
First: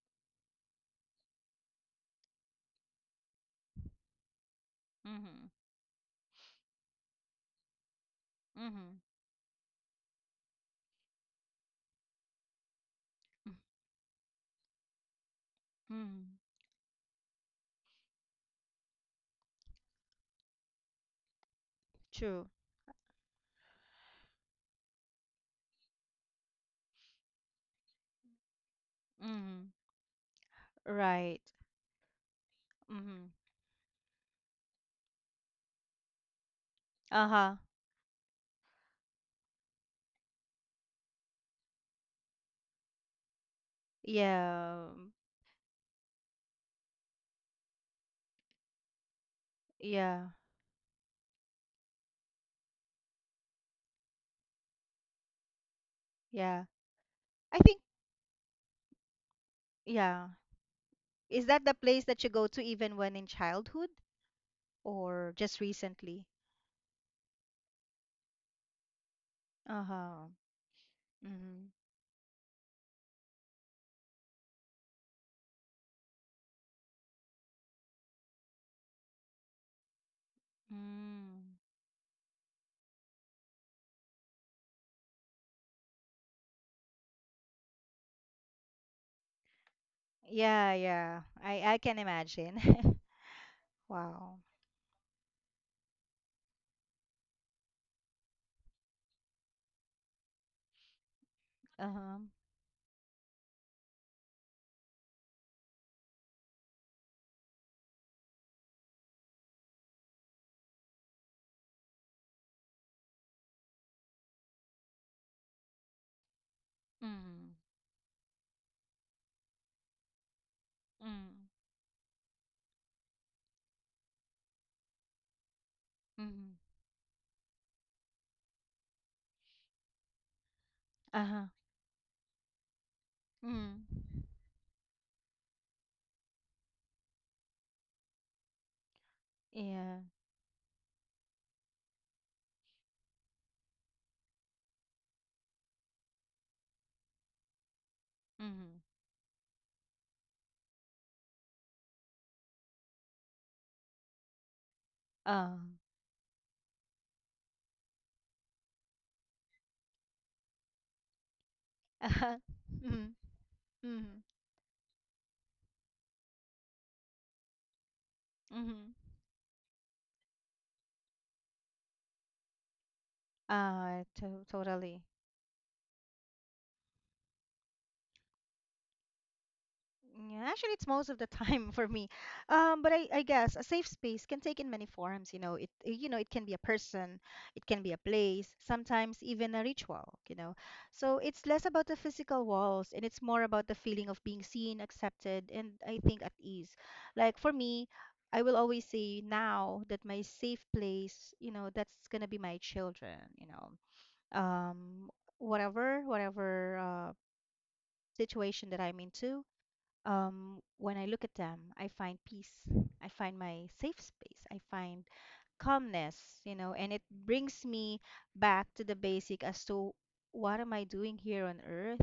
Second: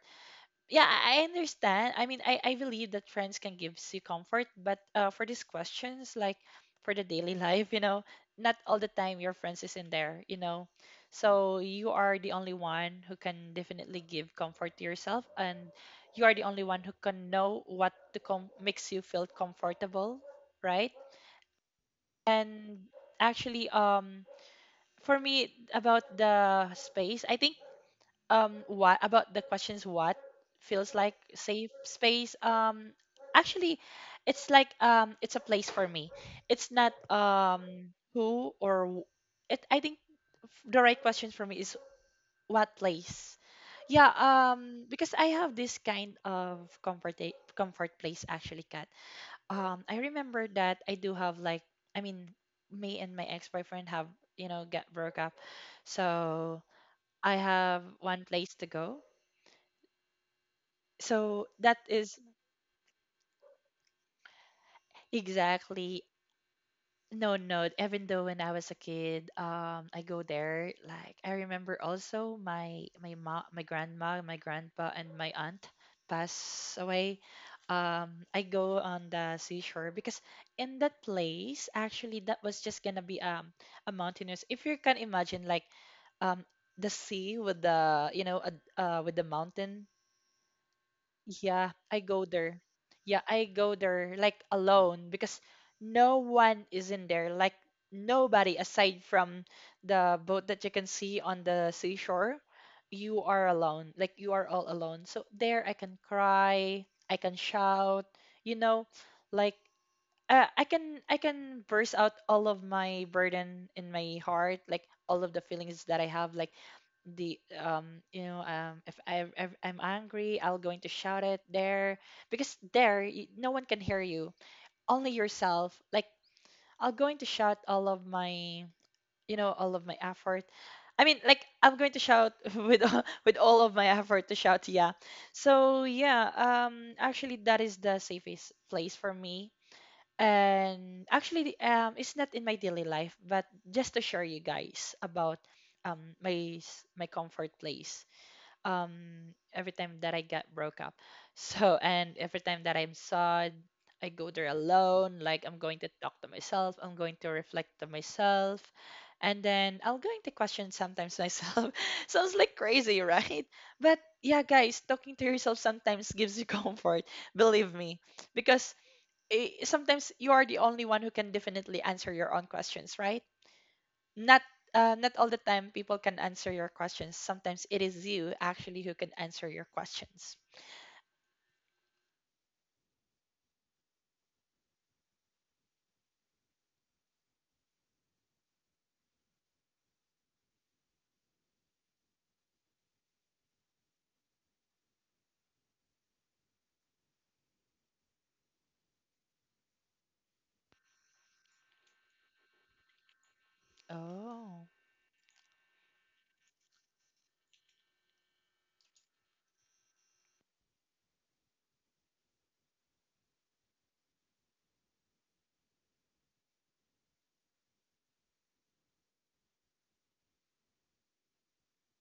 B: Yeah, I understand. I mean, I believe that friends can give you comfort, but for these
A: Mhm.
B: questions, like for the daily life, not all the
A: Mhm.
B: time your friends is in there, so you are the only one who
A: Mm,
B: can definitely give comfort to yourself, and you are
A: mhm.
B: the only one who can know what makes you feel comfortable, right?
A: True.
B: And actually, for me about the space, I think, what about the
A: Mhm.
B: questions, what feels like
A: Right.
B: safe space?
A: Mhm.
B: Actually, it's like, it's a place for me, it's not
A: Uh-huh.
B: who or it, I think the right question for me is what place. Yeah,
A: Yeah.
B: because I have this kind of comfort place actually, Kat. I
A: Yeah.
B: remember that I do have like, I mean, me and my ex-boyfriend have, get broke up, so
A: Yeah.
B: I
A: I
B: have
A: think
B: one place to go.
A: yeah.
B: So
A: Is
B: that
A: that the place
B: is,
A: that you go to even when in childhood or just
B: exactly,
A: recently?
B: no, no, even though when I was a kid, I go
A: Uh-huh.
B: there, like I remember
A: Mhm.
B: also my mom, my grandma, my grandpa, and my aunt pass away, I go on the seashore, because in that place,
A: Mm.
B: actually that was just gonna be, a mountainous, if you can imagine, like, um the sea with the mountain.
A: Yeah, yeah.
B: Yeah,
A: I
B: I
A: can
B: go there.
A: imagine.
B: Yeah, I go there like
A: Wow.
B: alone, because no one is in there. Like nobody aside from the boat that you can see on the
A: Uh-huh.
B: seashore. You are alone. Like you are all alone. So there I can cry, I can shout, you know, like, I can burst out all of my burden in my heart, like all of the feelings that I have, like the
A: Mm.
B: you know if I'm angry, I'll going to shout it
A: Mm.
B: there, because there, no one can hear you, only yourself. Like
A: Mhm.
B: I'll going to shout all of my effort. I mean, like
A: Uh-huh.
B: I'm going to shout with all of my
A: Mm.
B: effort to shout, yeah. So yeah, actually that is the safest place for me,
A: Yeah.
B: and actually it's not in my daily life, but just to share you guys about my comfort place,
A: Mm-hmm.
B: every time that I get broke up, so and every time that I'm sad, I go there alone, like I'm going to
A: Um.
B: talk to myself, I'm going to reflect to myself, and then I am going to question sometimes myself, sounds like crazy, right? But
A: Mm-hmm.
B: yeah, guys, talking to yourself sometimes gives you comfort, believe me, because
A: Mm-hmm.
B: sometimes you are the only one who can definitely answer your own questions, right? Not uh,
A: Totally.
B: not all the time people can answer your questions. Sometimes it is you actually who can answer your questions.
A: Yeah, actually, it's most of the time for me. But I guess a safe space can take in many forms. It can be a person, it can be a place, sometimes even a ritual. So it's less about the physical walls and it's more about the feeling of being seen, accepted, and I think at ease. Like for me, I will always say now that my safe place, that's gonna be my children.
B: Oh.
A: Um, Whatever situation that I'm into, when I look at them, I find peace. I find my safe space. I find calmness, and it brings me back to the basic as to, what am I doing here on earth?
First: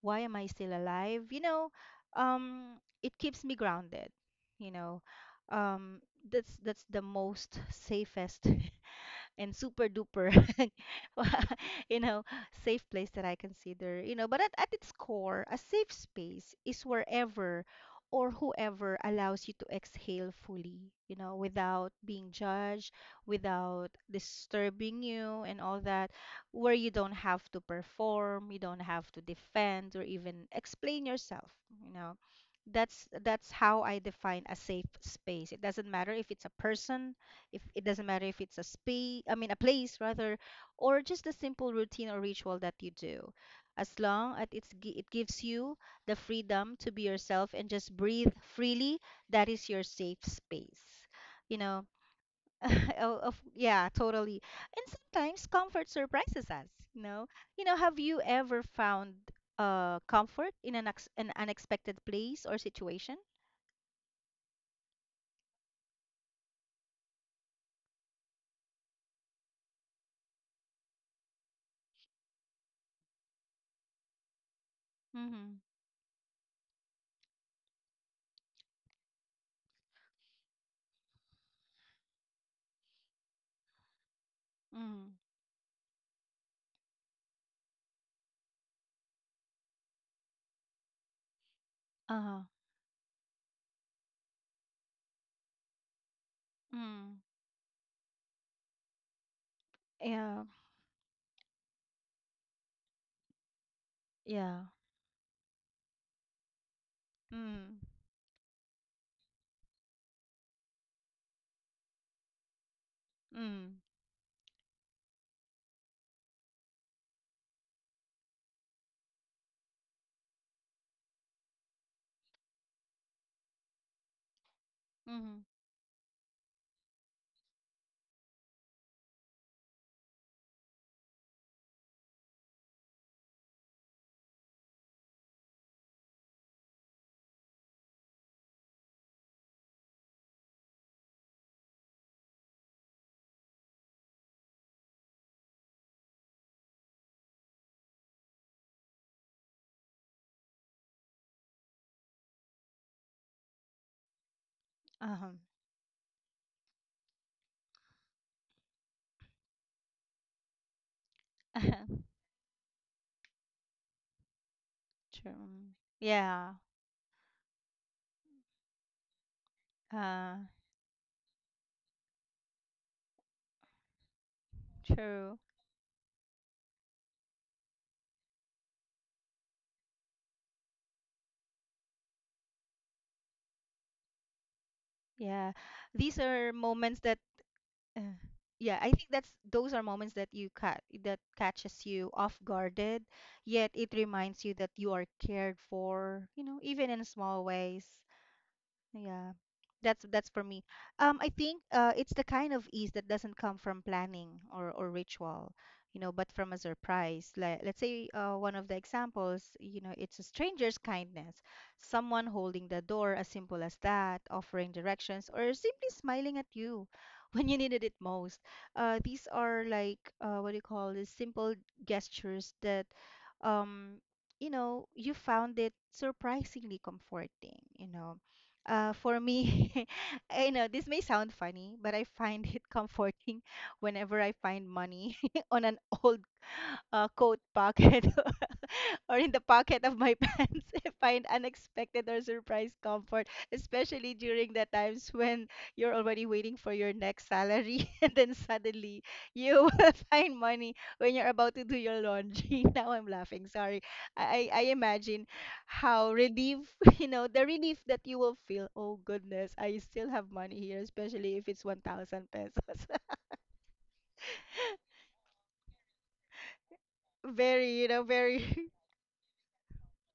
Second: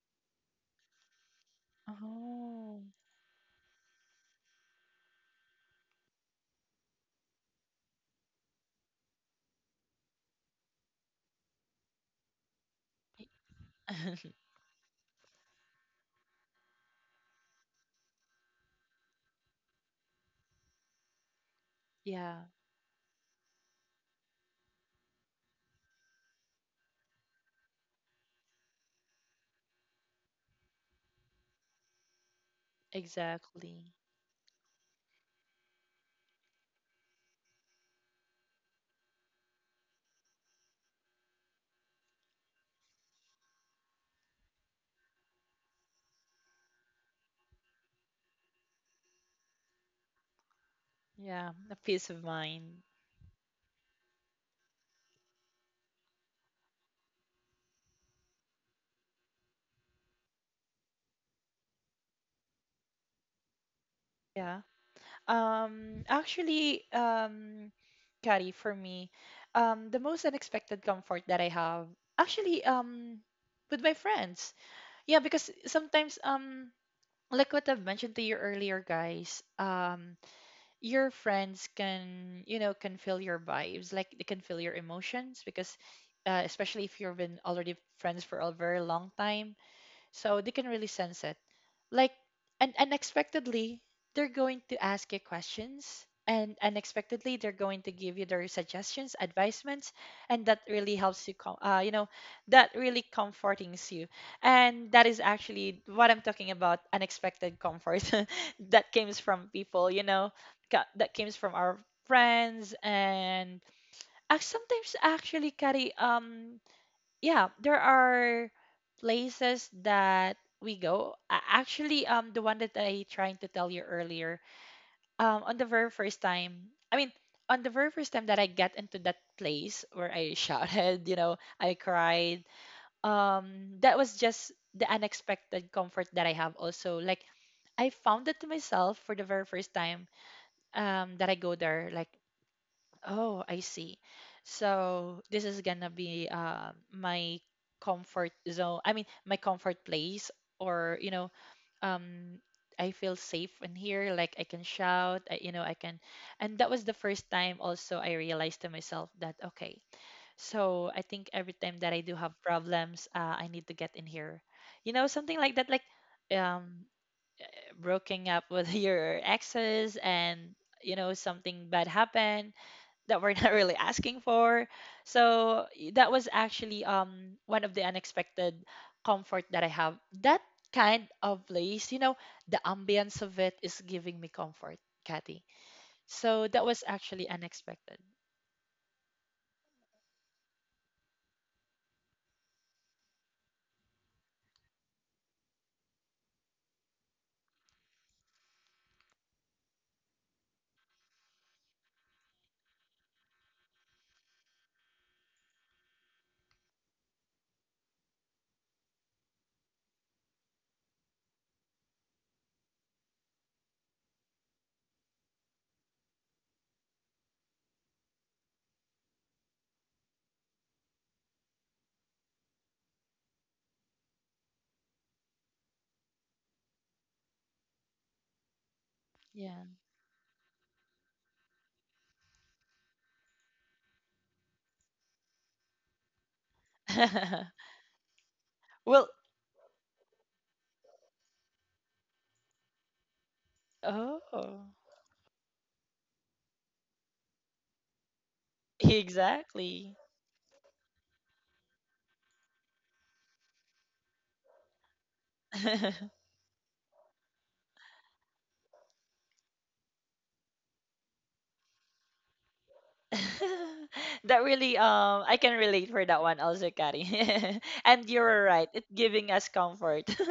A: Why am I still alive? You know, um,
B: Oh,
A: it keeps me grounded, you know. Um, that's the most safest and super duper, you know, safe place that I consider, but at its core, a safe space is wherever or whoever allows you to exhale fully, without being
B: yeah,
A: judged, without disturbing you and all that, where you don't have to perform, you don't have to defend or even explain yourself. You know that's that's how
B: exactly.
A: I define a safe space. It doesn't matter if it's a person, if it doesn't matter if it's a space, I mean a place rather, or just a simple routine or ritual that you do, as long as it gives you the freedom to be yourself and just breathe freely. That is your safe space
B: Yeah,
A: you
B: a
A: know
B: peace of mind.
A: yeah, totally. And sometimes comfort surprises us. you know have you ever found comfort in an unexpected place or situation?
B: Yeah. Actually, Kari, for me, the most unexpected comfort that I have, actually, with my friends. Yeah, because
A: Mm-hmm.
B: sometimes, like what I've mentioned to you earlier, guys, your friends can feel your vibes, like they can feel your
A: Mm-hmm.
B: emotions, because especially if you've been already friends for a very long time, so they can really sense it, like,
A: Uh-huh.
B: and unexpectedly they're going to ask you questions, and unexpectedly
A: Mm.
B: they're going to give you their suggestions advisements, and
A: Yeah,
B: that really helps you com- you know that really comfortings you,
A: yeah.
B: and that is actually what I'm talking about, unexpected
A: Mm,
B: comfort that comes from people, that comes from our friends, and
A: mm,
B: sometimes actually, Carry, yeah, there are places that we go. Actually, the one that I trying to tell you earlier, um, on
A: mm.
B: the very first time, I mean, on the very first time that I got into that place where I shouted, I cried. That was just the unexpected comfort that I have. Also, like, I found it to myself for the very first time, that I go there. Like, oh, I see. So this is gonna be, my comfort zone. I mean, my comfort place, or um, I feel safe in here. Like I can shout, I, you
A: Um,
B: know, I can. And that was the first time also I realized to myself that, okay, so I think every time that I do have problems, I need to get in here. You know, something
A: true.
B: like that,
A: Mm-hmm.
B: like,
A: Yeah.
B: um, breaking up with your exes,
A: Uh,
B: and something bad happened that we're not really asking for.
A: true.
B: So that was actually, one of the unexpected comfort that I have. That kind of place, the ambience of it is giving me comfort, Kathy.
A: Yeah. These
B: So that
A: are
B: was
A: moments
B: actually
A: that,
B: unexpected.
A: uh, yeah, I think that's those are moments that catches you off guarded, yet it reminds you that you are cared for, even in small ways. Yeah. That's for me. I think, it's the kind of ease that doesn't come from planning, or ritual, but from a surprise. Like, let's say, one of the examples, it's a stranger's kindness, someone holding the door, as simple as that, offering directions, or simply smiling at you when you needed it most. These are like, what do you call this? Simple gestures that, um, you found it surprisingly comforting. For
B: Yeah.
A: me, I know this may sound funny, but I find it comforting whenever I find money on an old, coat pocket,
B: Well,
A: or in the pocket of my pants, I find unexpected or surprise comfort, especially during the
B: oh,
A: times when you're already waiting for your next salary, and then suddenly you
B: exactly.
A: will find money when you're about to do your laundry. Now I'm laughing, sorry. I imagine how relief, the relief that you will feel. Oh goodness, I still have money here, especially if it's 1,000 pesos.
B: That really, I can relate for that one also, Kathy.
A: Very,
B: And you're right,
A: very.
B: it's giving us comfort.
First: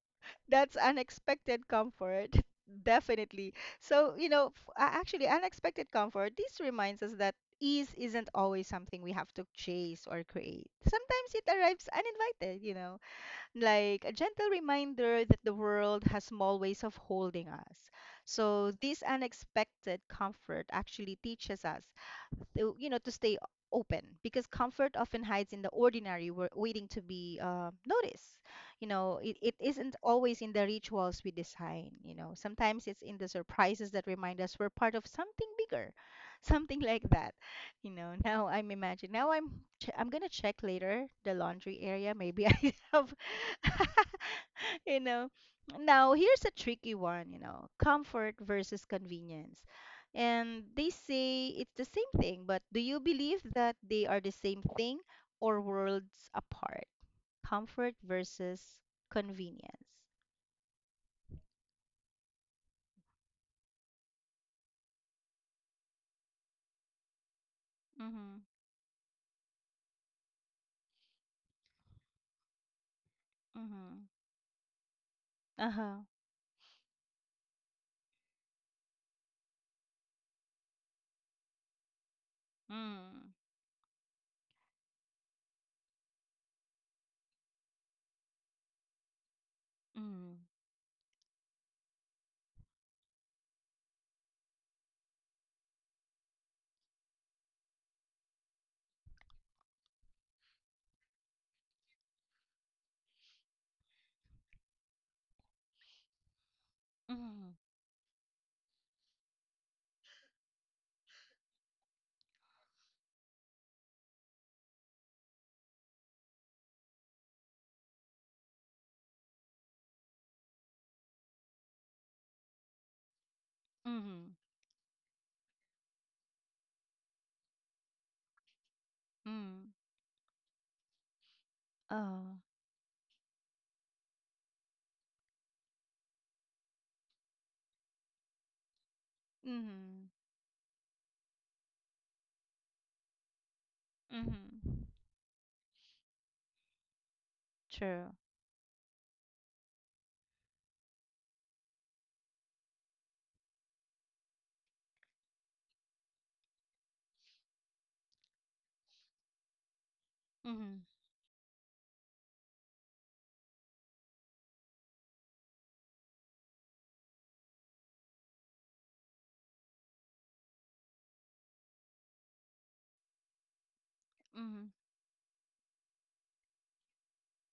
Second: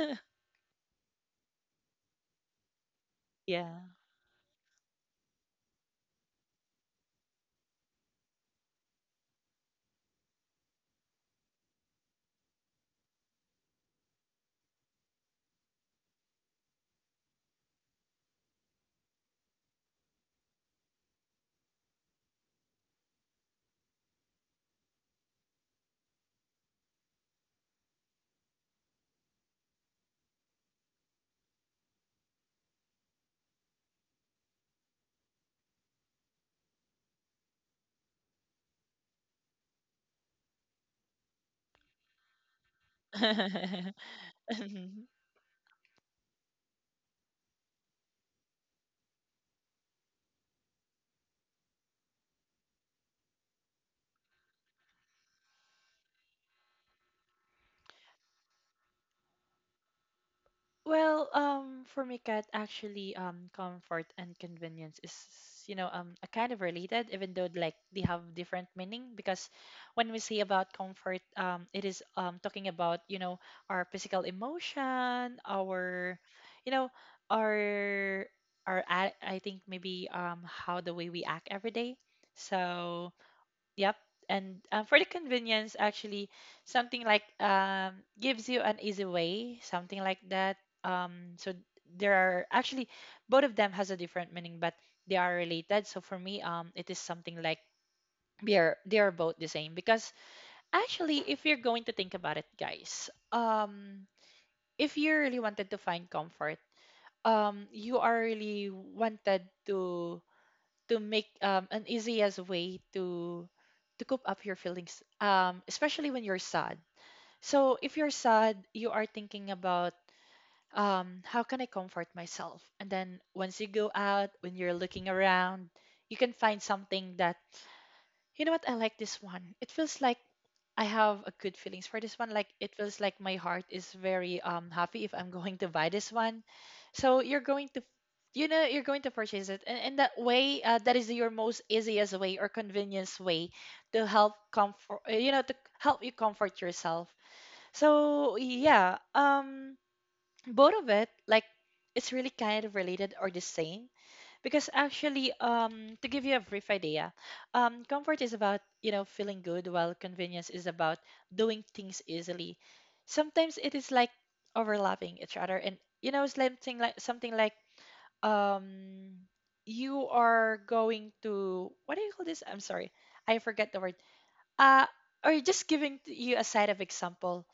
A: That's unexpected comfort. Definitely.
B: Yeah.
A: So, actually, unexpected comfort, this reminds us that ease isn't always something we have to chase or create. Sometimes it arrives uninvited, like a gentle reminder that the world has small ways of holding us. So, this unexpected comfort actually teaches us to stay open because comfort often hides in the ordinary, waiting to be noticed. You know, it isn't always in the rituals we design. You know, sometimes it's in the surprises that remind us we're part of something bigger, something like that. Now I'm imagining. Now I'm I'm gonna check later the laundry area. Maybe I have. you know. Now, here's a tricky one, you know, comfort versus convenience. And they say it's the same thing, but do you believe that they are the same thing or worlds apart? Comfort versus convenience.
B: Well, for me, Kat, actually, comfort and convenience is, a kind of related, even though like they have
A: Mm-hmm.
B: different meaning. Because when we say about comfort, it is talking about, our
A: Mm-hmm.
B: physical emotion,
A: Uh-huh.
B: our, you know, our our a- I think maybe, how the way we act every day. So,
A: Mm.
B: yep. And for the convenience, actually, something like, gives you an easy way, something like
A: Mm.
B: that. So there are actually, both of them has a different meaning, but they are related. So for me, it is something like they are both the same, because actually, if you're going to think about it, guys, if you really wanted to find comfort,
A: Mm.
B: you are really wanted to make, an easiest way to cope up your feelings, especially when you're sad. So if you're sad, you are thinking about, how can I comfort myself? And then once you go out,
A: Mm.
B: when you're looking around, you can find something that, you know what, I like this one. It
A: Mm.
B: feels like I have a good feelings for this one.
A: Oh.
B: Like it feels like my heart is very, happy if I'm going to buy this one. So you're going to purchase it, and in
A: Mm.
B: that way, that is your most easiest way or convenience way to help
A: Mm.
B: comfort, to help you comfort yourself.
A: True.
B: So yeah, both of it, like it's really kind of related or the same, because actually, to give you a brief idea, comfort is about, feeling good, while convenience is
A: Mm.
B: about doing things easily. Sometimes it is like overlapping each other, and something like um, you are going to, what do you call this? I'm sorry, I forget the word.
A: Mm.
B: Uh, or just giving you a side of example,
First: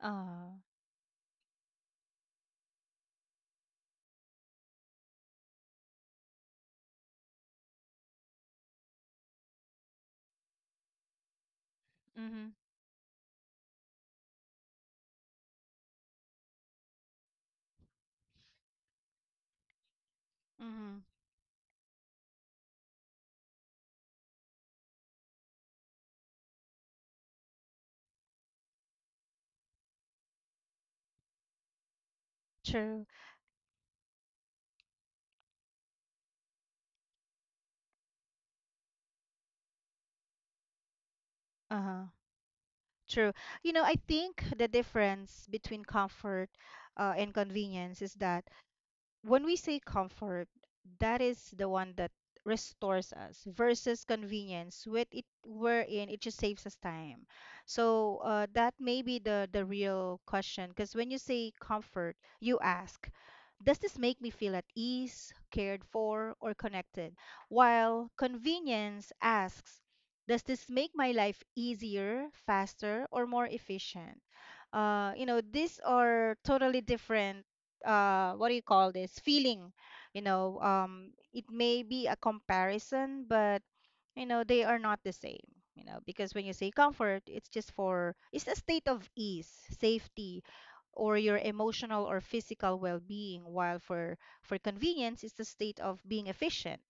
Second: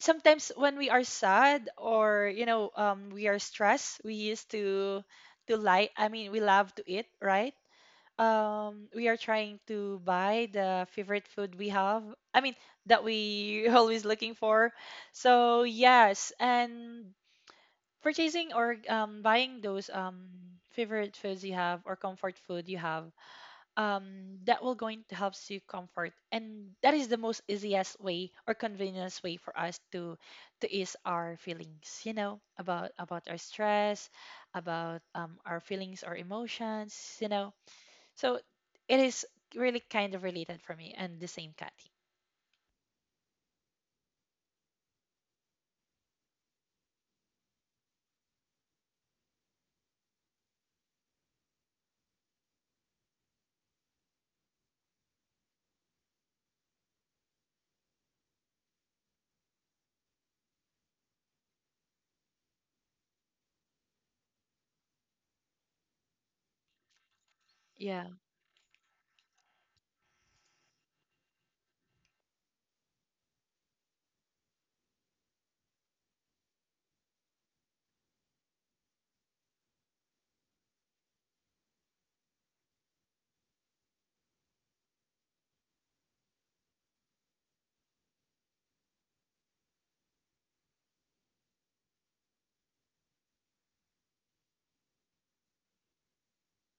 B: sometimes
A: Oh.
B: when we are sad or we are stressed, we used to lie, I mean we love to eat, right? We are trying to buy the favorite food we have, I
A: Mm.
B: mean that we always looking for, so yes. And purchasing or buying those
A: Mm.
B: favorite foods you have or comfort food you have, that will going to helps you comfort, and that is the most easiest way or convenience way for us to ease our feelings, you know, about
A: True.
B: about our stress, about our feelings or emotions, you know. So it is really kind of related for me and the same, Kathy.
A: Uh-huh. True. You know, I think the difference between comfort and convenience is that when we say comfort, that is the one that restores us versus convenience with it wherein it just saves us time. So that may be the real question because when you say comfort, you ask, does this make me feel at ease, cared for, or connected? While
B: Yeah,
A: convenience asks, does this make my life easier, faster, or more efficient? You know, these are totally different. What do you call this feeling? You know, it may be a comparison, but you know, they are not the same. You know, because when you say comfort, it's just for, it's a state of ease, safety, or your emotional or physical well-being. While for convenience, it's the state of being efficient,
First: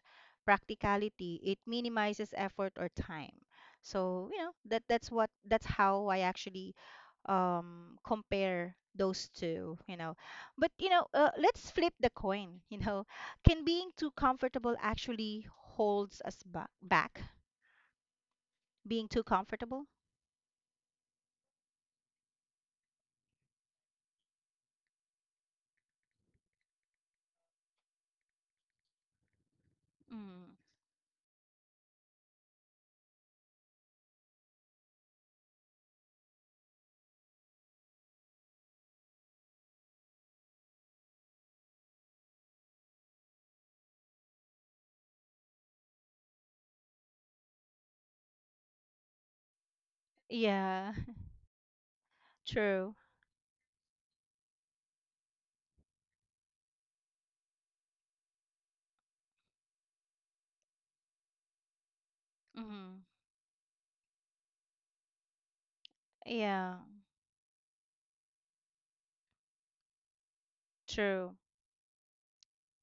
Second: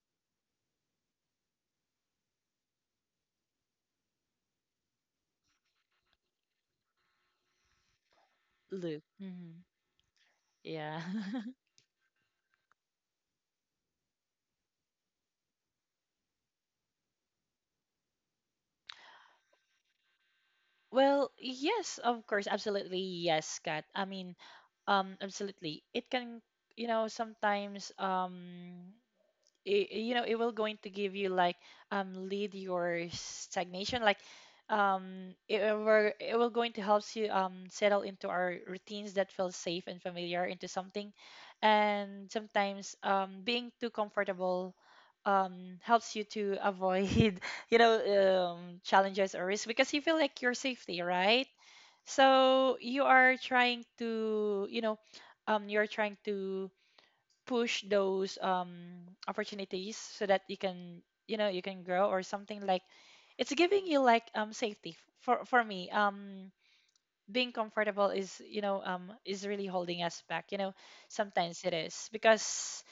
A: practicality, it minimizes effort or time. So you know, that's how I actually compare
B: Luke.
A: those
B: Hmm.
A: two, you know. But you
B: Yeah.
A: know, let's flip the coin, you know. Can being too comfortable actually holds us back, being too comfortable?
B: Well, yes, of course, absolutely yes, Kat. I mean, absolutely it can. You know, sometimes it, you know, it will
A: Mm.
B: going to give you like lead your stagnation, like it will going to helps you settle into our routines that feel safe and familiar into something. And sometimes being too comfortable helps you to avoid you know challenges or risks because you feel like your
A: Yeah.
B: safety, right? So
A: True.
B: you are trying to, you know, you're trying to push those opportunities so that you can, you know, you can grow or something like.
A: Mm-hmm.
B: It's giving you like safety. For me,
A: Yeah.
B: being comfortable is, you know, is really holding us back, you know.
A: True.
B: Sometimes it is because,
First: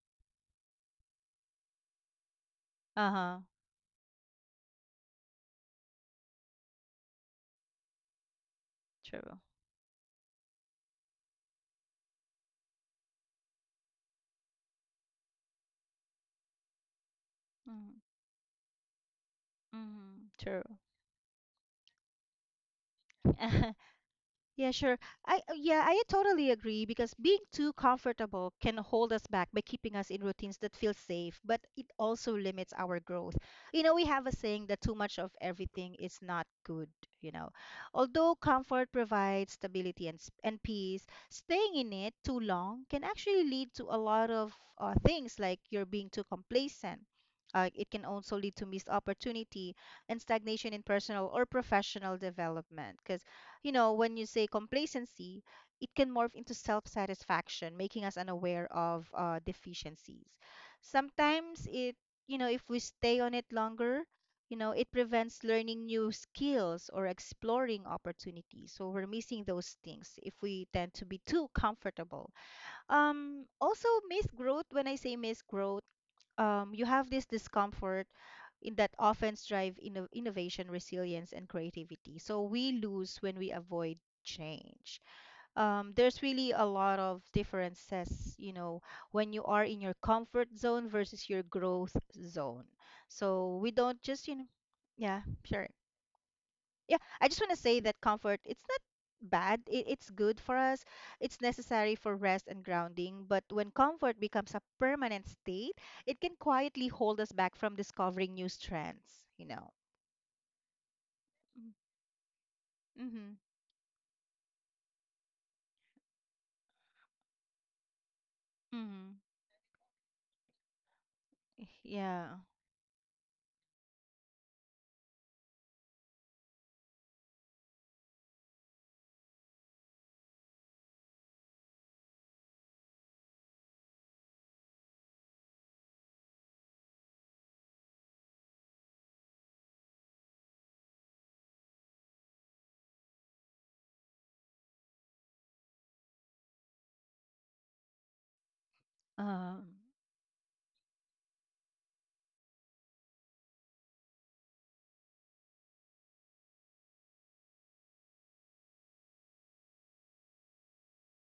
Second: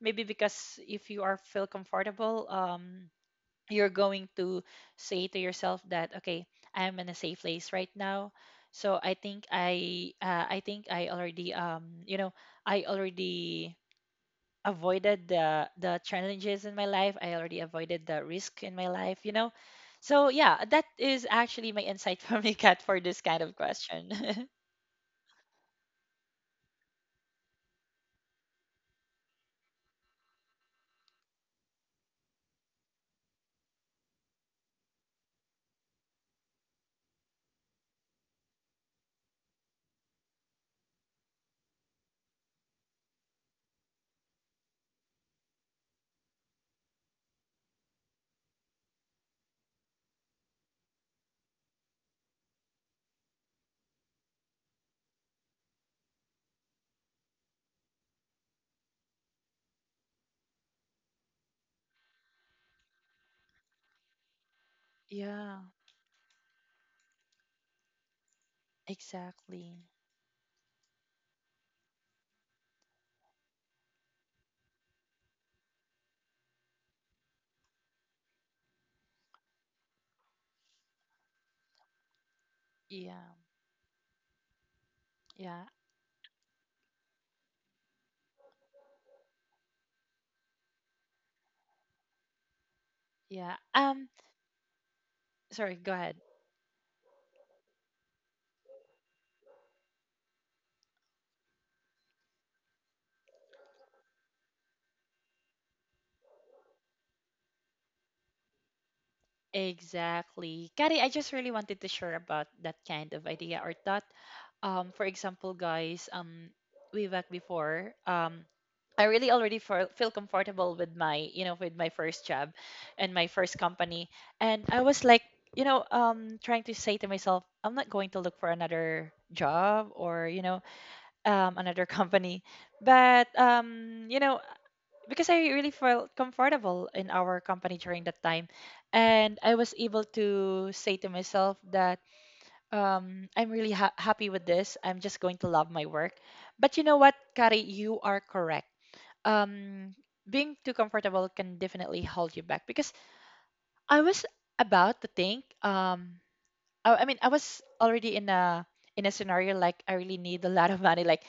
B: maybe because, if you are feel comfortable,
A: Uh-huh.
B: you're going to say to yourself that, okay, I'm in a safe place right now, so I
A: True.
B: think I think I already, you know, I already avoided the challenges in my life. I already avoided the risk in my life, you know.
A: Mm-hmm.
B: So
A: True.
B: yeah, that is actually my insight from you, Kat, for this kind of question.
A: Yeah, sure. I totally agree because being too comfortable can hold us back by keeping us in routines that feel safe, but it also limits our growth. You know, we have a saying that too much of everything is not good, you know. Although comfort provides stability and and peace, staying in it too long can actually lead to a lot of things like you're being too complacent. It can also lead to missed opportunity and stagnation in personal or professional development, you know. When you say complacency, it can morph into self satisfaction, making us unaware of deficiencies. Sometimes it, you know, if we stay on it longer, you know, it prevents
B: Yeah,
A: learning new skills or exploring opportunities. So we're missing those
B: exactly.
A: things if we tend to be too comfortable. Also, miss growth, when I say miss growth, you have this discomfort in that often drive innovation, resilience, and creativity. So we lose when
B: yeah,
A: we avoid change.
B: yeah,
A: There's really a lot of differences, you know, when you are in your comfort zone versus your growth zone. So
B: yeah.
A: we don't
B: Um,
A: just, you know, yeah, sure,
B: Sorry, go ahead.
A: yeah, I just want to say that comfort, it's not bad, it's good for us. It's necessary for rest and grounding, but when comfort becomes a permanent state, it can quietly hold us back from discovering new strengths, you know.
B: Exactly, Kari. I just really wanted to share about that kind of
A: Mm-hmm.
B: idea or thought. For example, guys, way back before, I
A: Mm-hmm.
B: really already feel comfortable with my, you know, with my
A: Yeah.
B: first job and my first company. And I was like, you know, trying to say to myself, I'm not going to look for another job or, you know, another company. But, you know, because I really felt comfortable in our company during that time. And I was able to say to myself that, I'm really happy with this. I'm just going to love my work. But you know what, Kari, you are correct.
A: Um.
B: um Being too comfortable can definitely hold you back because I was about to think, I mean I was already in a scenario like I really need a lot of money, like,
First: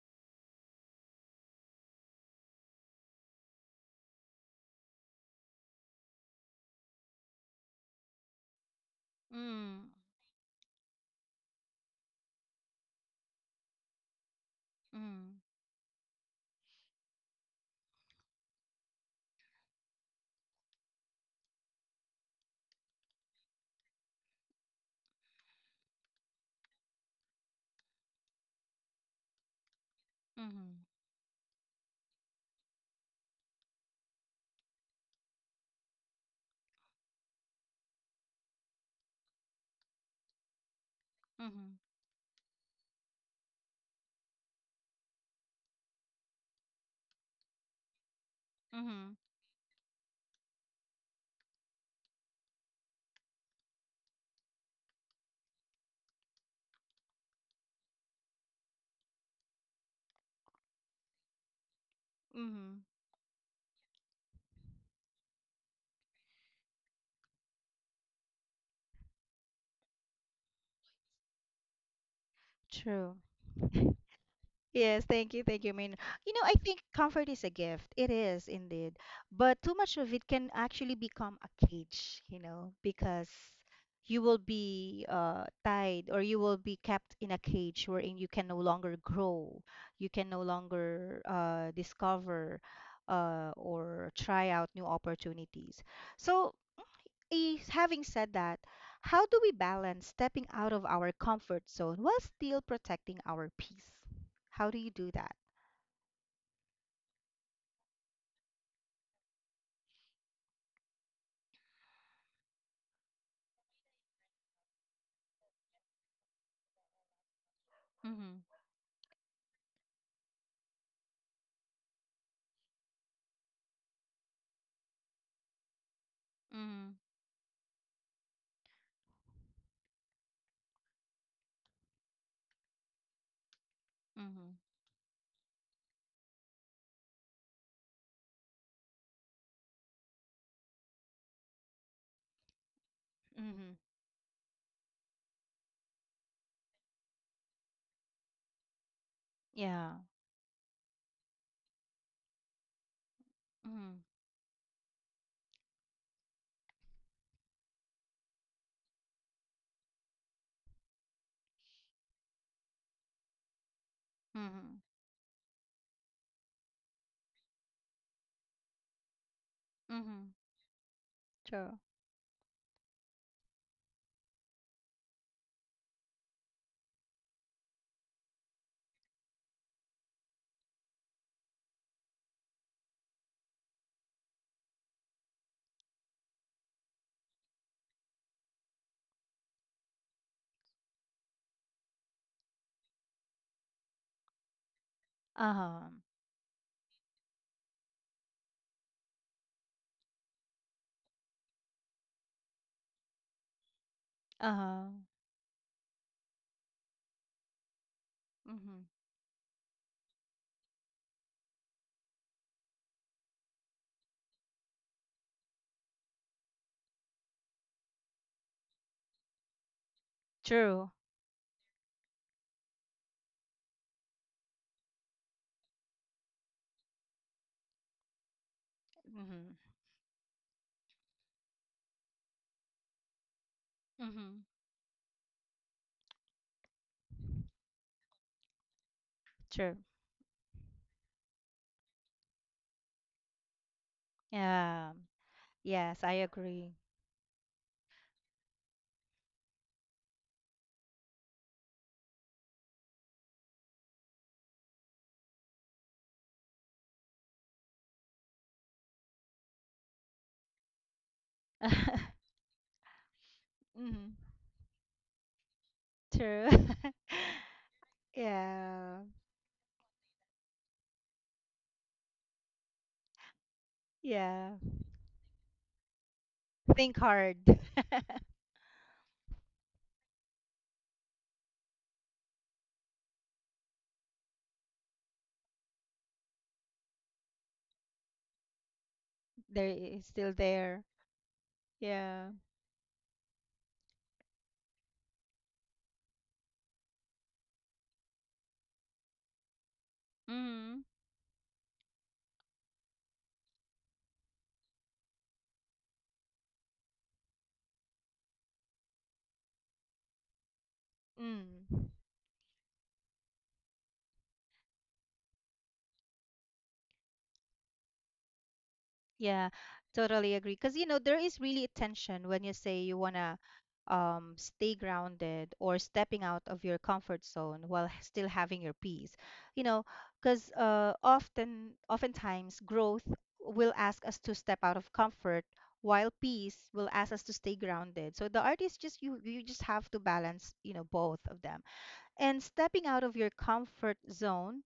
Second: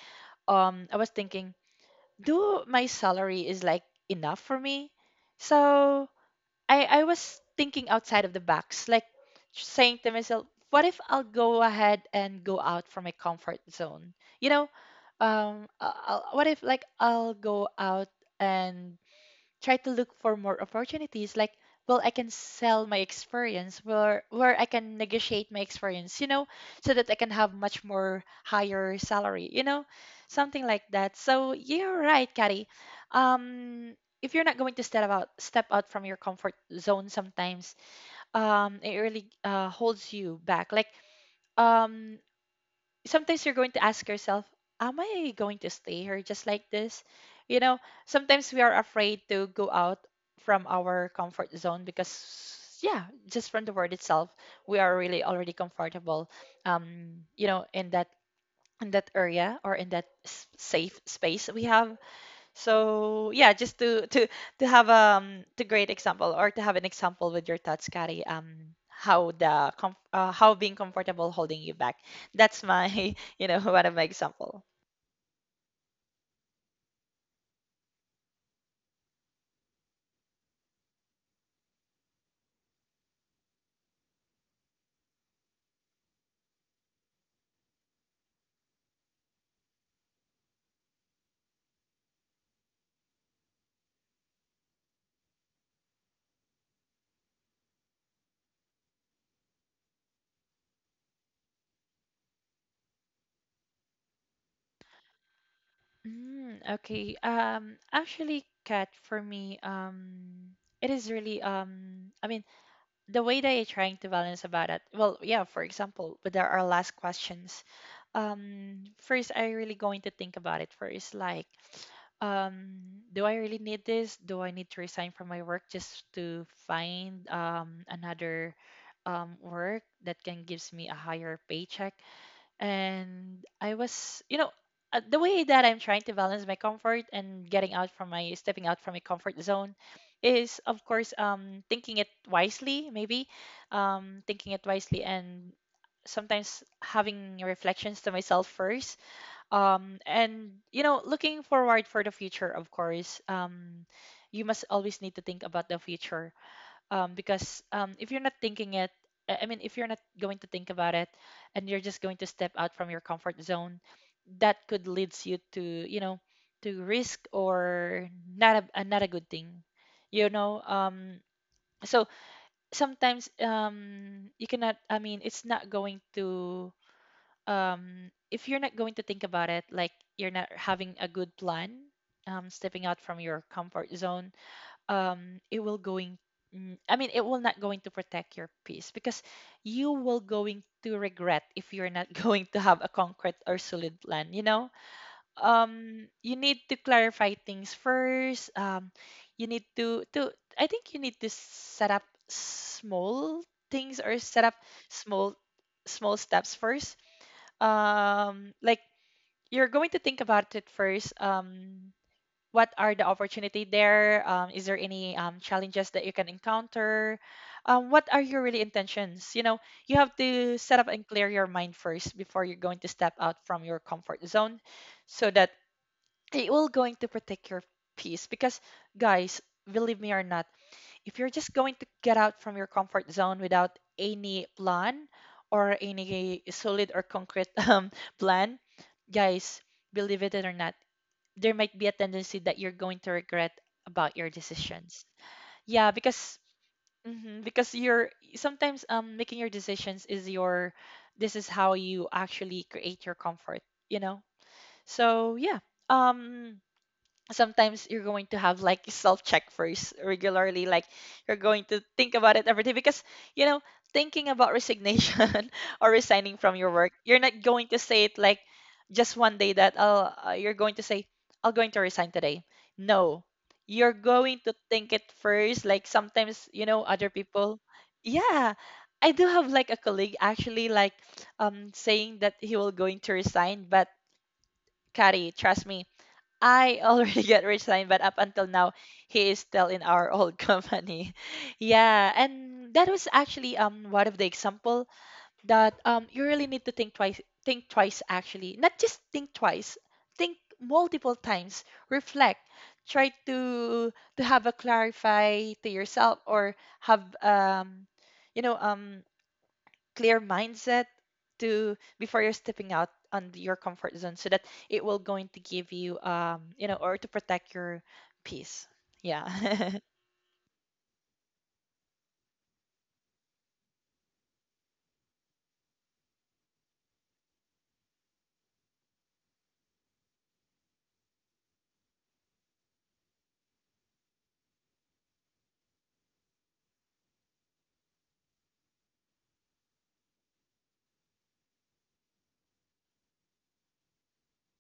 B: I was thinking, do my salary is like enough for me? So I was thinking outside of the box, like
A: Mm.
B: saying to myself, what if I'll go ahead and go out from my comfort zone, you know,
A: Mm.
B: I'll, what if like I'll go out and try to look for more opportunities, like, well I can sell my experience, where I can negotiate my experience, you know, so that I can have much more higher salary, you know, something like
A: Mm-hmm.
B: that. So you're right, Kari. um if you're not going to step out from your comfort zone, sometimes it really holds you back, like
A: Mm-hmm.
B: um sometimes you're going to ask yourself, am I going to stay here just like this? You know, sometimes we are
A: Mm-hmm.
B: afraid to go out from our comfort zone because, yeah, just from the word itself, we are really already comfortable, you know, in that area or in that safe space we have.
A: Mm-hmm.
B: So yeah, just to have to great example, or to have an example with your thoughts, Kari, how how being comfortable holding you back. That's my
A: True.
B: you know one of my example.
A: Yes, thank you, Min. You know, I think comfort is a gift. It is indeed. But too much of it can actually become a cage, you know, because you will be tied or you will be kept in a cage wherein you can no longer grow, you can no longer discover or try out new opportunities. So, eh, having said that, how do we balance stepping out of our comfort zone while still protecting our peace? How do you do that?
B: Mm, okay. Actually, Kat, for me, it is really, I mean, the way that you're trying to balance about it, well yeah, for example, but there are last questions,
A: Mhm.
B: first I really going to think about it first, like, um do I really need this? Do I need to resign from my work just to
A: Mhm.
B: find another work that can gives me a higher paycheck? And I was, you know,
A: Mhm.
B: the way that I'm trying to balance my comfort and getting out from my stepping out from my comfort zone is, of course, thinking it wisely, maybe,
A: Mhm.
B: thinking it wisely, and sometimes having reflections to myself first,
A: Yeah.
B: and you know, looking forward for the future. Of course,
A: Mhm.
B: you must always need to think about the future, because if you're not thinking it, I mean, if you're not going to think about it, and you're just going to step out from your comfort zone, that
A: Mhm.
B: could leads you to, you know, to risk or not a good thing, you
A: Mhm.
B: know.
A: True.
B: So sometimes, you cannot. I mean, it's not going to, if you're not going to think about it, like you're not having a good plan, stepping out from your comfort zone, it will going, mm, I mean it will not going to protect your peace, because you will going to regret if you're not going to have a concrete or solid plan, you know?
A: Uh-huh.
B: You need to clarify things first. You need to I think you need to set up small things, or set up
A: Uh-huh.
B: small small steps first.
A: Mhm.
B: Like you're going to think about it first. What are the opportunity there? Is there any challenges that you can encounter? What are your really intentions? You know, you have to set up
A: True.
B: and clear your mind first before you're going to step out from your comfort zone, so that it will going to protect your peace. Because, guys,
A: Mhm.
B: believe me or not, if you're just going to get out from your comfort zone without
A: Mhm.
B: any plan or any solid or concrete plan, guys,
A: True.
B: believe it or not, there might be a tendency that you're going to regret about your
A: Yeah.
B: decisions. Yeah,
A: Yes, I
B: because,
A: agree.
B: mhm, because you're sometimes making your decisions is your, this is how you actually create your comfort, you know. So yeah, um sometimes you're going to have like self check first regularly, like you're going to think about it every day, because you know,
A: Mhm.
B: thinking about resignation or
A: True.
B: resigning from your work, you're not going to say it like
A: Yeah.
B: just one day that you're going to say, I'm going to resign today. No, you're
A: Yeah.
B: going to think it first, like sometimes you
A: Think
B: know other
A: hard.
B: people. Yeah, I do have like a colleague actually, like saying that he will going to resign, but, Kari, trust me, I already get rich line, but up until now, he is
A: They're
B: still in
A: eh,
B: our
A: still
B: old
A: there.
B: company. Yeah,
A: Yeah.
B: and that was actually one of the example that you really need to think twice actually, not just think twice, think
A: Mm-hmm.
B: multiple times, reflect, try to have a clarify to yourself, or have, you know, clear mindset to
A: Mm.
B: before you're stepping out on your comfort zone, so that it will going to give you, you know, or to protect your peace. Yeah.
A: Yeah, totally agree. Because, you know, there is really a tension when you say you want to stay grounded or stepping out of your comfort zone while still having your peace. You know, because often, oftentimes, growth will ask us to step out of comfort while peace will ask us to stay grounded. So the art is just you just have to balance, you know, both of them. And stepping out of your comfort zone,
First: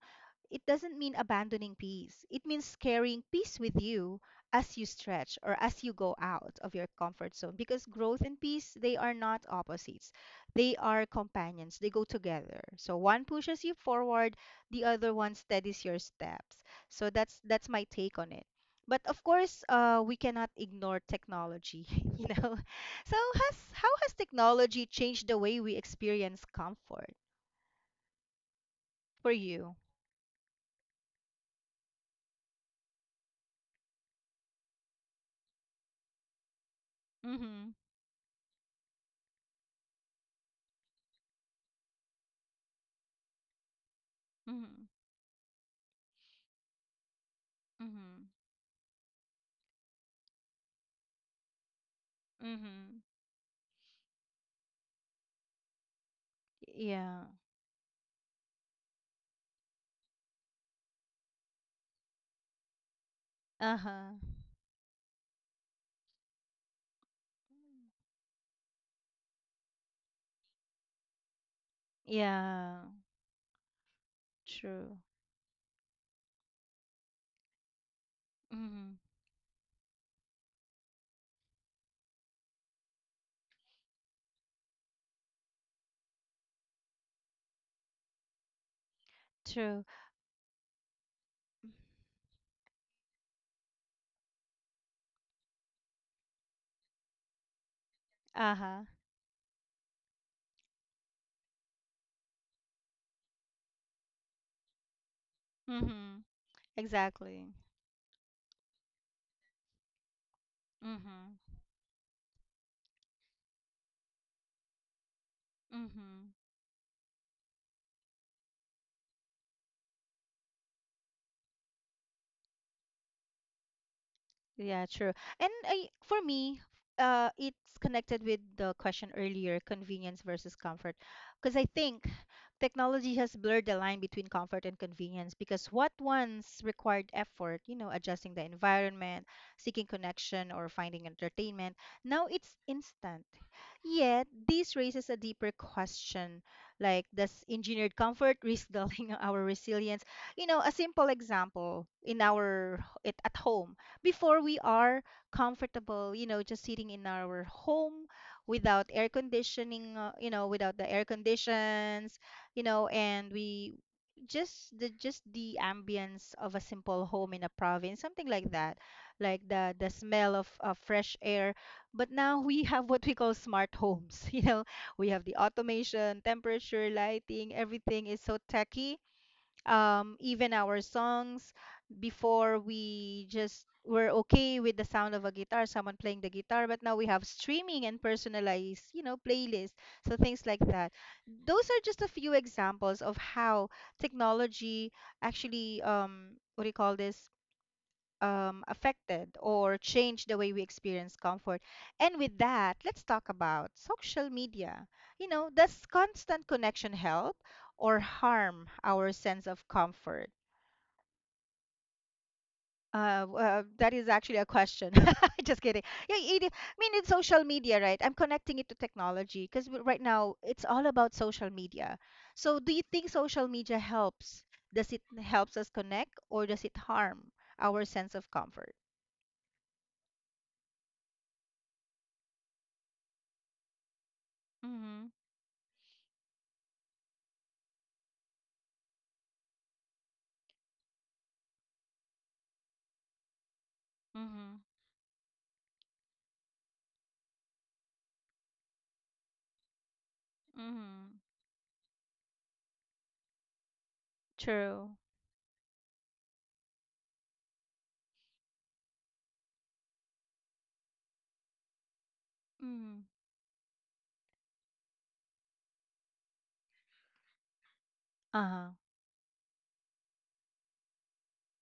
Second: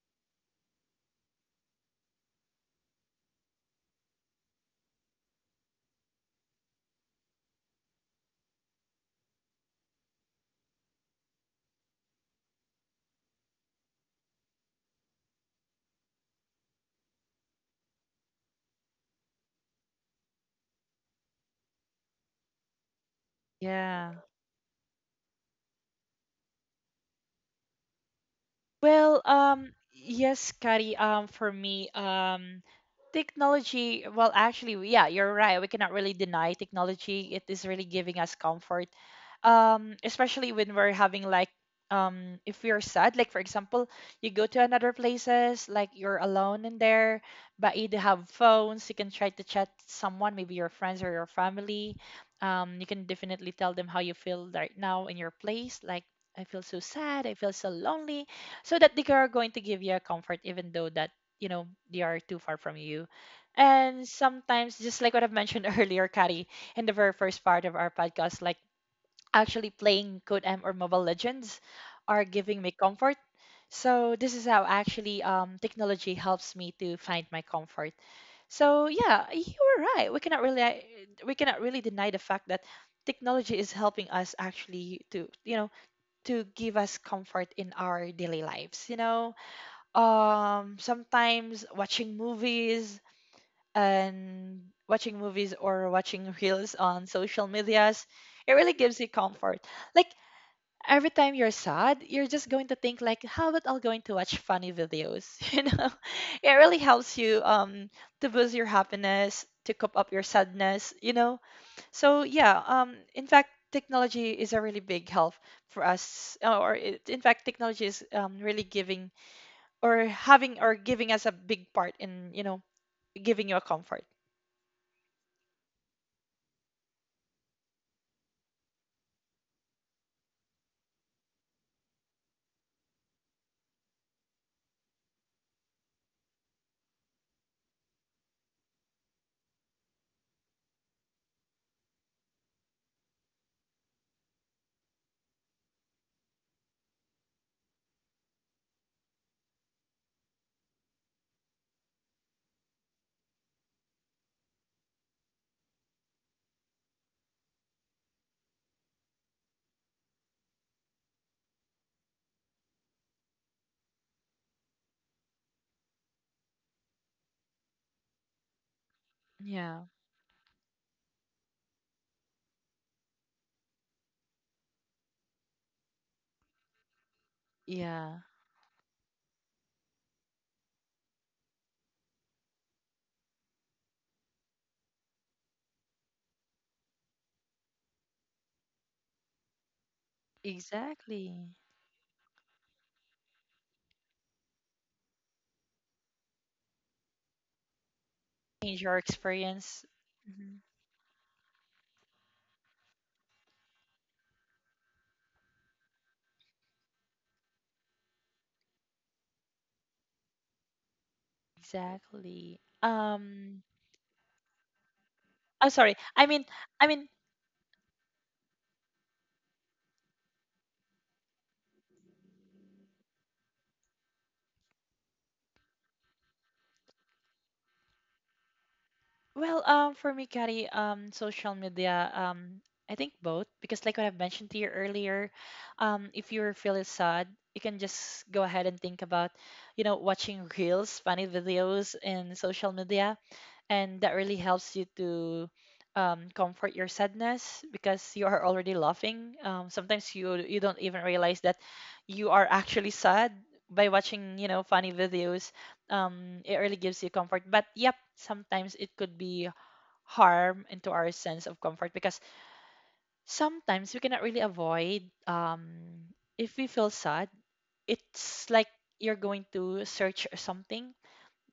A: it doesn't mean abandoning peace. It means carrying peace with you as you stretch or as you go out of your comfort zone, because growth and peace, they are not opposites. They are companions. They go together. So one pushes you forward, the other one steadies your steps. So that's my take on it. But of course, we cannot ignore technology, you know. So has how has
B: Yeah.
A: technology changed the way we experience comfort for
B: Well,
A: you?
B: yes, Kari, for me, technology, well, actually, we- yeah, you're right. We cannot really deny technology. It
A: Mm-hmm.
B: is really giving us comfort, especially when we're having like, if we are sad, like for example, you go to
A: Mm-hmm.
B: another places, like you're alone in there, but you do
A: Mm-hmm.
B: have phones. You can try to chat someone, maybe your friends or your family. You
A: Mm-hmm.
B: can definitely tell them how you feel right now in your place, like, I feel so
A: Yeah.
B: sad, I feel so lonely, so that they are going to give you a comfort even though that, you know, they are too far from you. And
A: Uh-huh.
B: sometimes just like what I've mentioned earlier, Kari, in the very first part of our podcast, like, actually playing code m or mobile legends are giving me
A: Yeah.
B: comfort. So this is how
A: True.
B: actually technology helps me to find my comfort. So
A: Mm-hmm.
B: yeah, you were right, we cannot really deny the fact that technology is helping us actually to, you know, to give us comfort in our daily lives, you know.
A: True.
B: Sometimes watching movies and watching movies or watching reels on social medias, it really
A: Uh-huh.
B: gives you comfort, like every time you're sad, you're just going to think like, how about I'm going to watch funny videos you know.
A: Mm-hmm.
B: It really helps you
A: Exactly.
B: to boost your happiness, to cope up your sadness, you know.
A: Mm-hmm.
B: So yeah, in fact, technology is a really big help for us,
A: Mm-hmm.
B: in fact, technology is really giving or having or giving us a big part in, you know, giving you a comfort.
A: Yeah, true. And I, for me, it's connected with the question earlier, convenience versus comfort. Because I think technology has blurred the line between comfort and convenience, because what once required effort, you know, adjusting the environment, seeking connection, or finding entertainment, now it's instant. Yet, this raises a deeper question like, does engineered comfort risk dulling our resilience? You know, a simple example in our it, at home, before we are comfortable, you know, just sitting in our home without air conditioning, you know, without the air conditions, you know, and we, just the ambience of a simple home in a province, something like that, like the
B: Yeah,
A: the smell of fresh air. But now we have what we call smart homes, you know, we have the automation, temperature, lighting, everything
B: yeah,
A: is so techy, even our songs, before we just were okay with the sound of a guitar, someone playing the guitar, but now we have streaming and personalized, you know, playlists. So things like that,
B: exactly.
A: those are just a few examples of how technology actually, um, what do you call this,
B: Change your
A: affected or
B: experience.
A: change the way
B: Mhm.
A: we experience comfort. And with that, let's talk about social media. You know, does constant connection help or harm our sense of comfort?
B: Exactly.
A: That is actually a question. Just
B: I'm
A: kidding.
B: sorry.
A: Yeah, it, I mean,
B: I
A: it's
B: mean,
A: social media, right? I'm connecting it to technology because right now it's all about social media. So, do you think social media helps? Does it helps us connect or does it harm our sense of comfort?
B: Well, for me, Kari, social media, I think both, because like what I've mentioned to you
A: Mm-hmm.
B: earlier, if you're feeling sad, you can just go ahead and think about, you know, watching reels, funny videos in social media, and that really
A: Mm-hmm.
B: helps you to comfort your sadness, because you are already laughing. Sometimes you don't even
A: Mhm.
B: realize that you are actually sad by watching, you know,
A: True.
B: funny videos. It really gives you comfort. But yep, sometimes it could be harm into our sense of comfort, because
A: Mhm.
B: sometimes we cannot really avoid, if we feel sad, it's
A: Uh-huh.
B: like you're going to search something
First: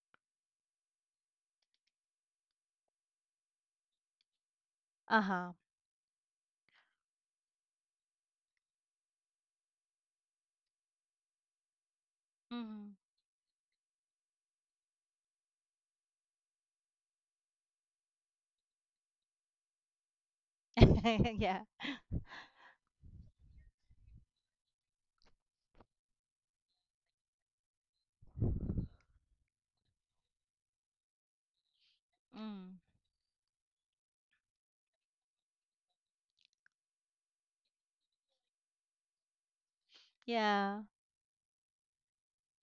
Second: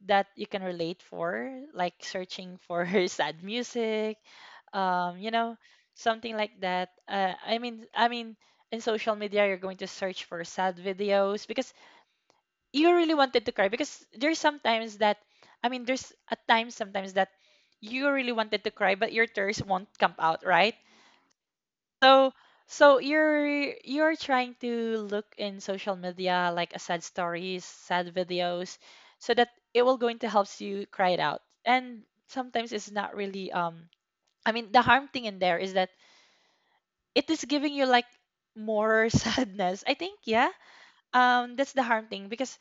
B: that you can relate for, like searching for sad music, you
A: Uh-huh.
B: know, something like that. I mean, in social media, you're going to search for sad videos, because you
A: Mhm.
B: really wanted to cry, because there's sometimes that, there's a time sometimes that you really wanted to cry but your tears won't come out, right?
A: Yeah.
B: So so you're trying to look in social media like a sad stories, sad videos, so that it will going to helps you cry it out. And sometimes
A: Mhm.
B: it's not really I mean the harm thing in there is that it is giving you like more sadness, I think, yeah.
A: Yeah.
B: That's the harm thing, because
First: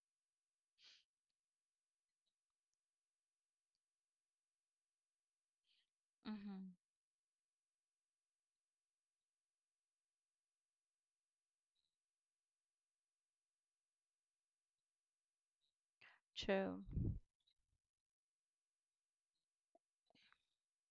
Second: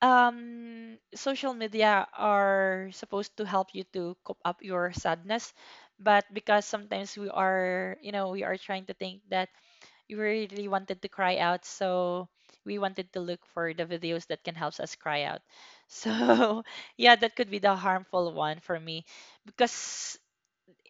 B: social media are supposed to help you to cope up your sadness, but because
A: Mhm.
B: sometimes we are, you know, we are trying to think that we really wanted to cry out. So we wanted to look for the videos that can help us cry out. So
A: True.
B: yeah, that could be the harmful one for me, because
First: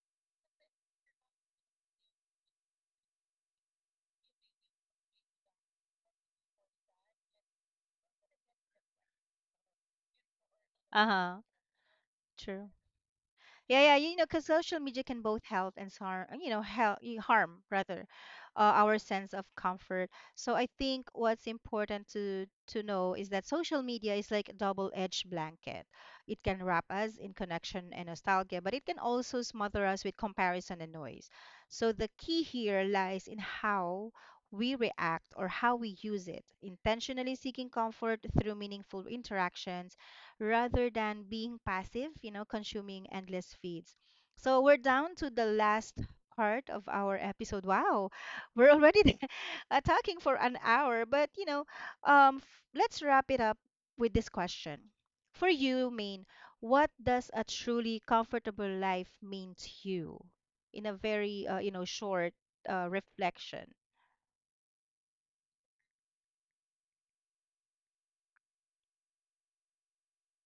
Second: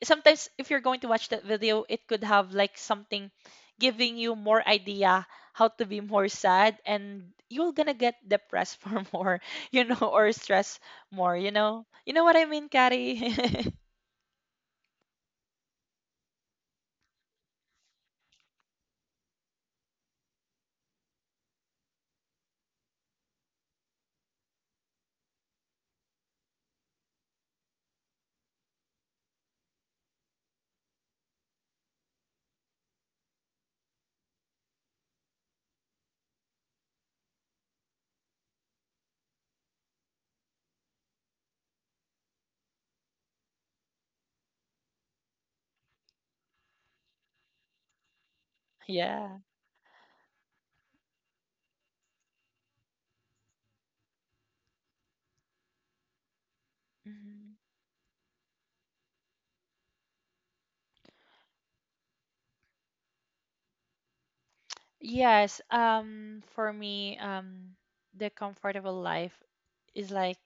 B: sometimes if you're going to watch that video, it could have like something giving you more idea how to be more sad and you're gonna get depressed for more, you know, or stress more,
A: Uh-huh.
B: you know. You know what I mean,
A: True.
B: Carrie?
A: Yeah, yeah, you know, because social media can both help and harm, you know, help, harm rather, our sense of comfort. So I think what's important to know is that social media is like a double-edged blanket. It can wrap us in connection and nostalgia, but it can also smother us with comparison and noise. So the key here lies in how we react or how we use it, intentionally seeking comfort through meaningful interactions rather than being passive, you know, consuming endless feeds. So we're down to the last part of our episode. Wow, we're already
B: Yeah.
A: talking for an hour, but you know, let's wrap it up with this question. For you, Main, what does a
B: Mhm.
A: truly comfortable life mean to you? In a very, you know, short reflection.
B: Yes, for me, the comfortable life is like,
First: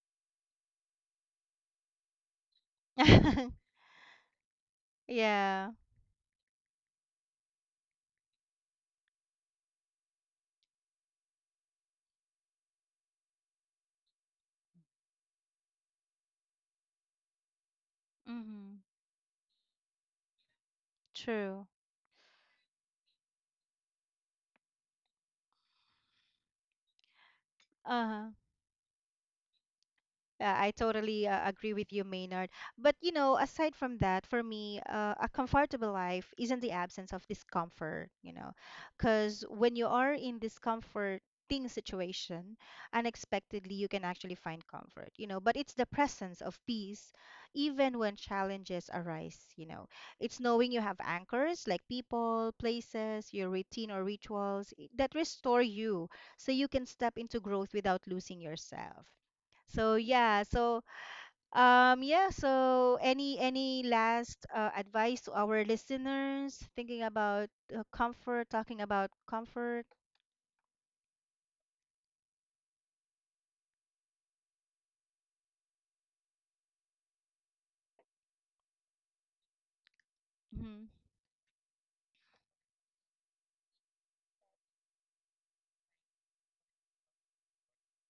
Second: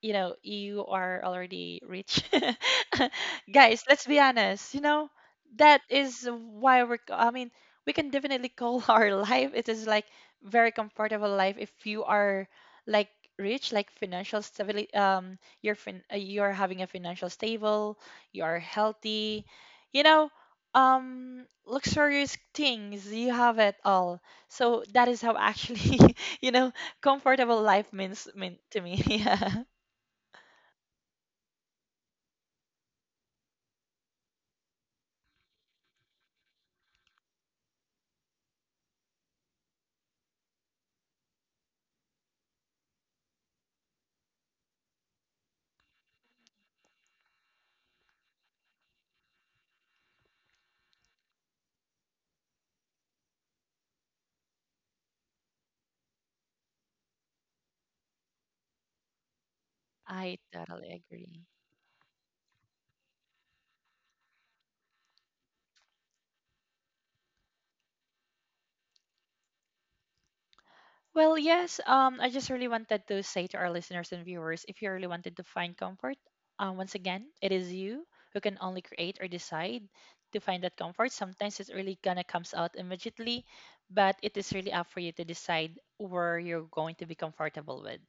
B: you know, you are already rich. Guys, let's be honest, you know,
A: Yeah.
B: that is why we're c- I mean we can definitely call our life, it is like very comfortable life, if you are like rich, like financial stability, you're having a financial stable, you're
A: Mm-hmm.
B: healthy, you know,
A: True.
B: luxurious things you have it all. So that is how actually you know comfortable life
A: Uh-huh.
B: mean to me. Yeah.
A: I totally agree with you, Maynard. But you know, aside from that, for me, a comfortable life isn't the absence of discomfort, you know, because when you are in discomforting situation, unexpectedly you can actually find comfort, you know. But it's the presence of peace, even when challenges arise, you know. It's knowing you have anchors like people, places, your routine or rituals that restore you, so you can step into growth without losing yourself. So
B: I
A: yeah, so
B: totally agree.
A: um, yeah, so any last advice to our listeners thinking about comfort, talking about comfort?
B: Well, yes, I just really wanted to say to our listeners and viewers, if you really wanted to find comfort, once again, it is you who can only create or decide to find that
A: Mm-hmm.
B: comfort. Sometimes it's really gonna comes out immediately, but it is really up for you to decide where you're going to be comfortable with.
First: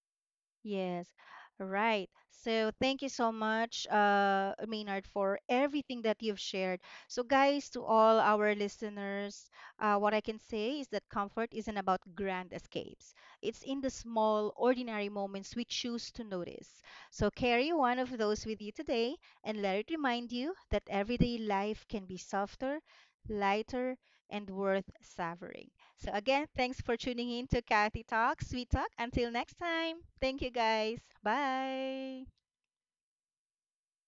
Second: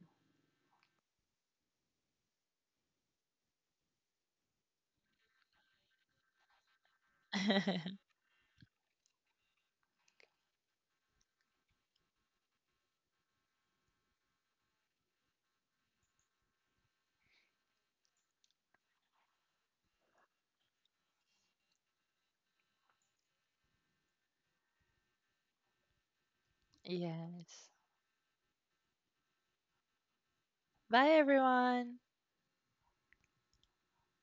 A: Yes, right. So thank you so much, Maynard, for everything that you've shared. So, guys, to all our listeners, what I can say is that comfort isn't about grand escapes. It's in the small, ordinary moments we choose to notice. So, carry one of those with you today and let it remind you that everyday life can be softer, lighter, and worth savoring. So, again, thanks for tuning in
B: Yes.
A: to Kathy Talks, Sweet Talk. Until next time, thank you
B: Bye,
A: guys.
B: everyone.
A: Bye.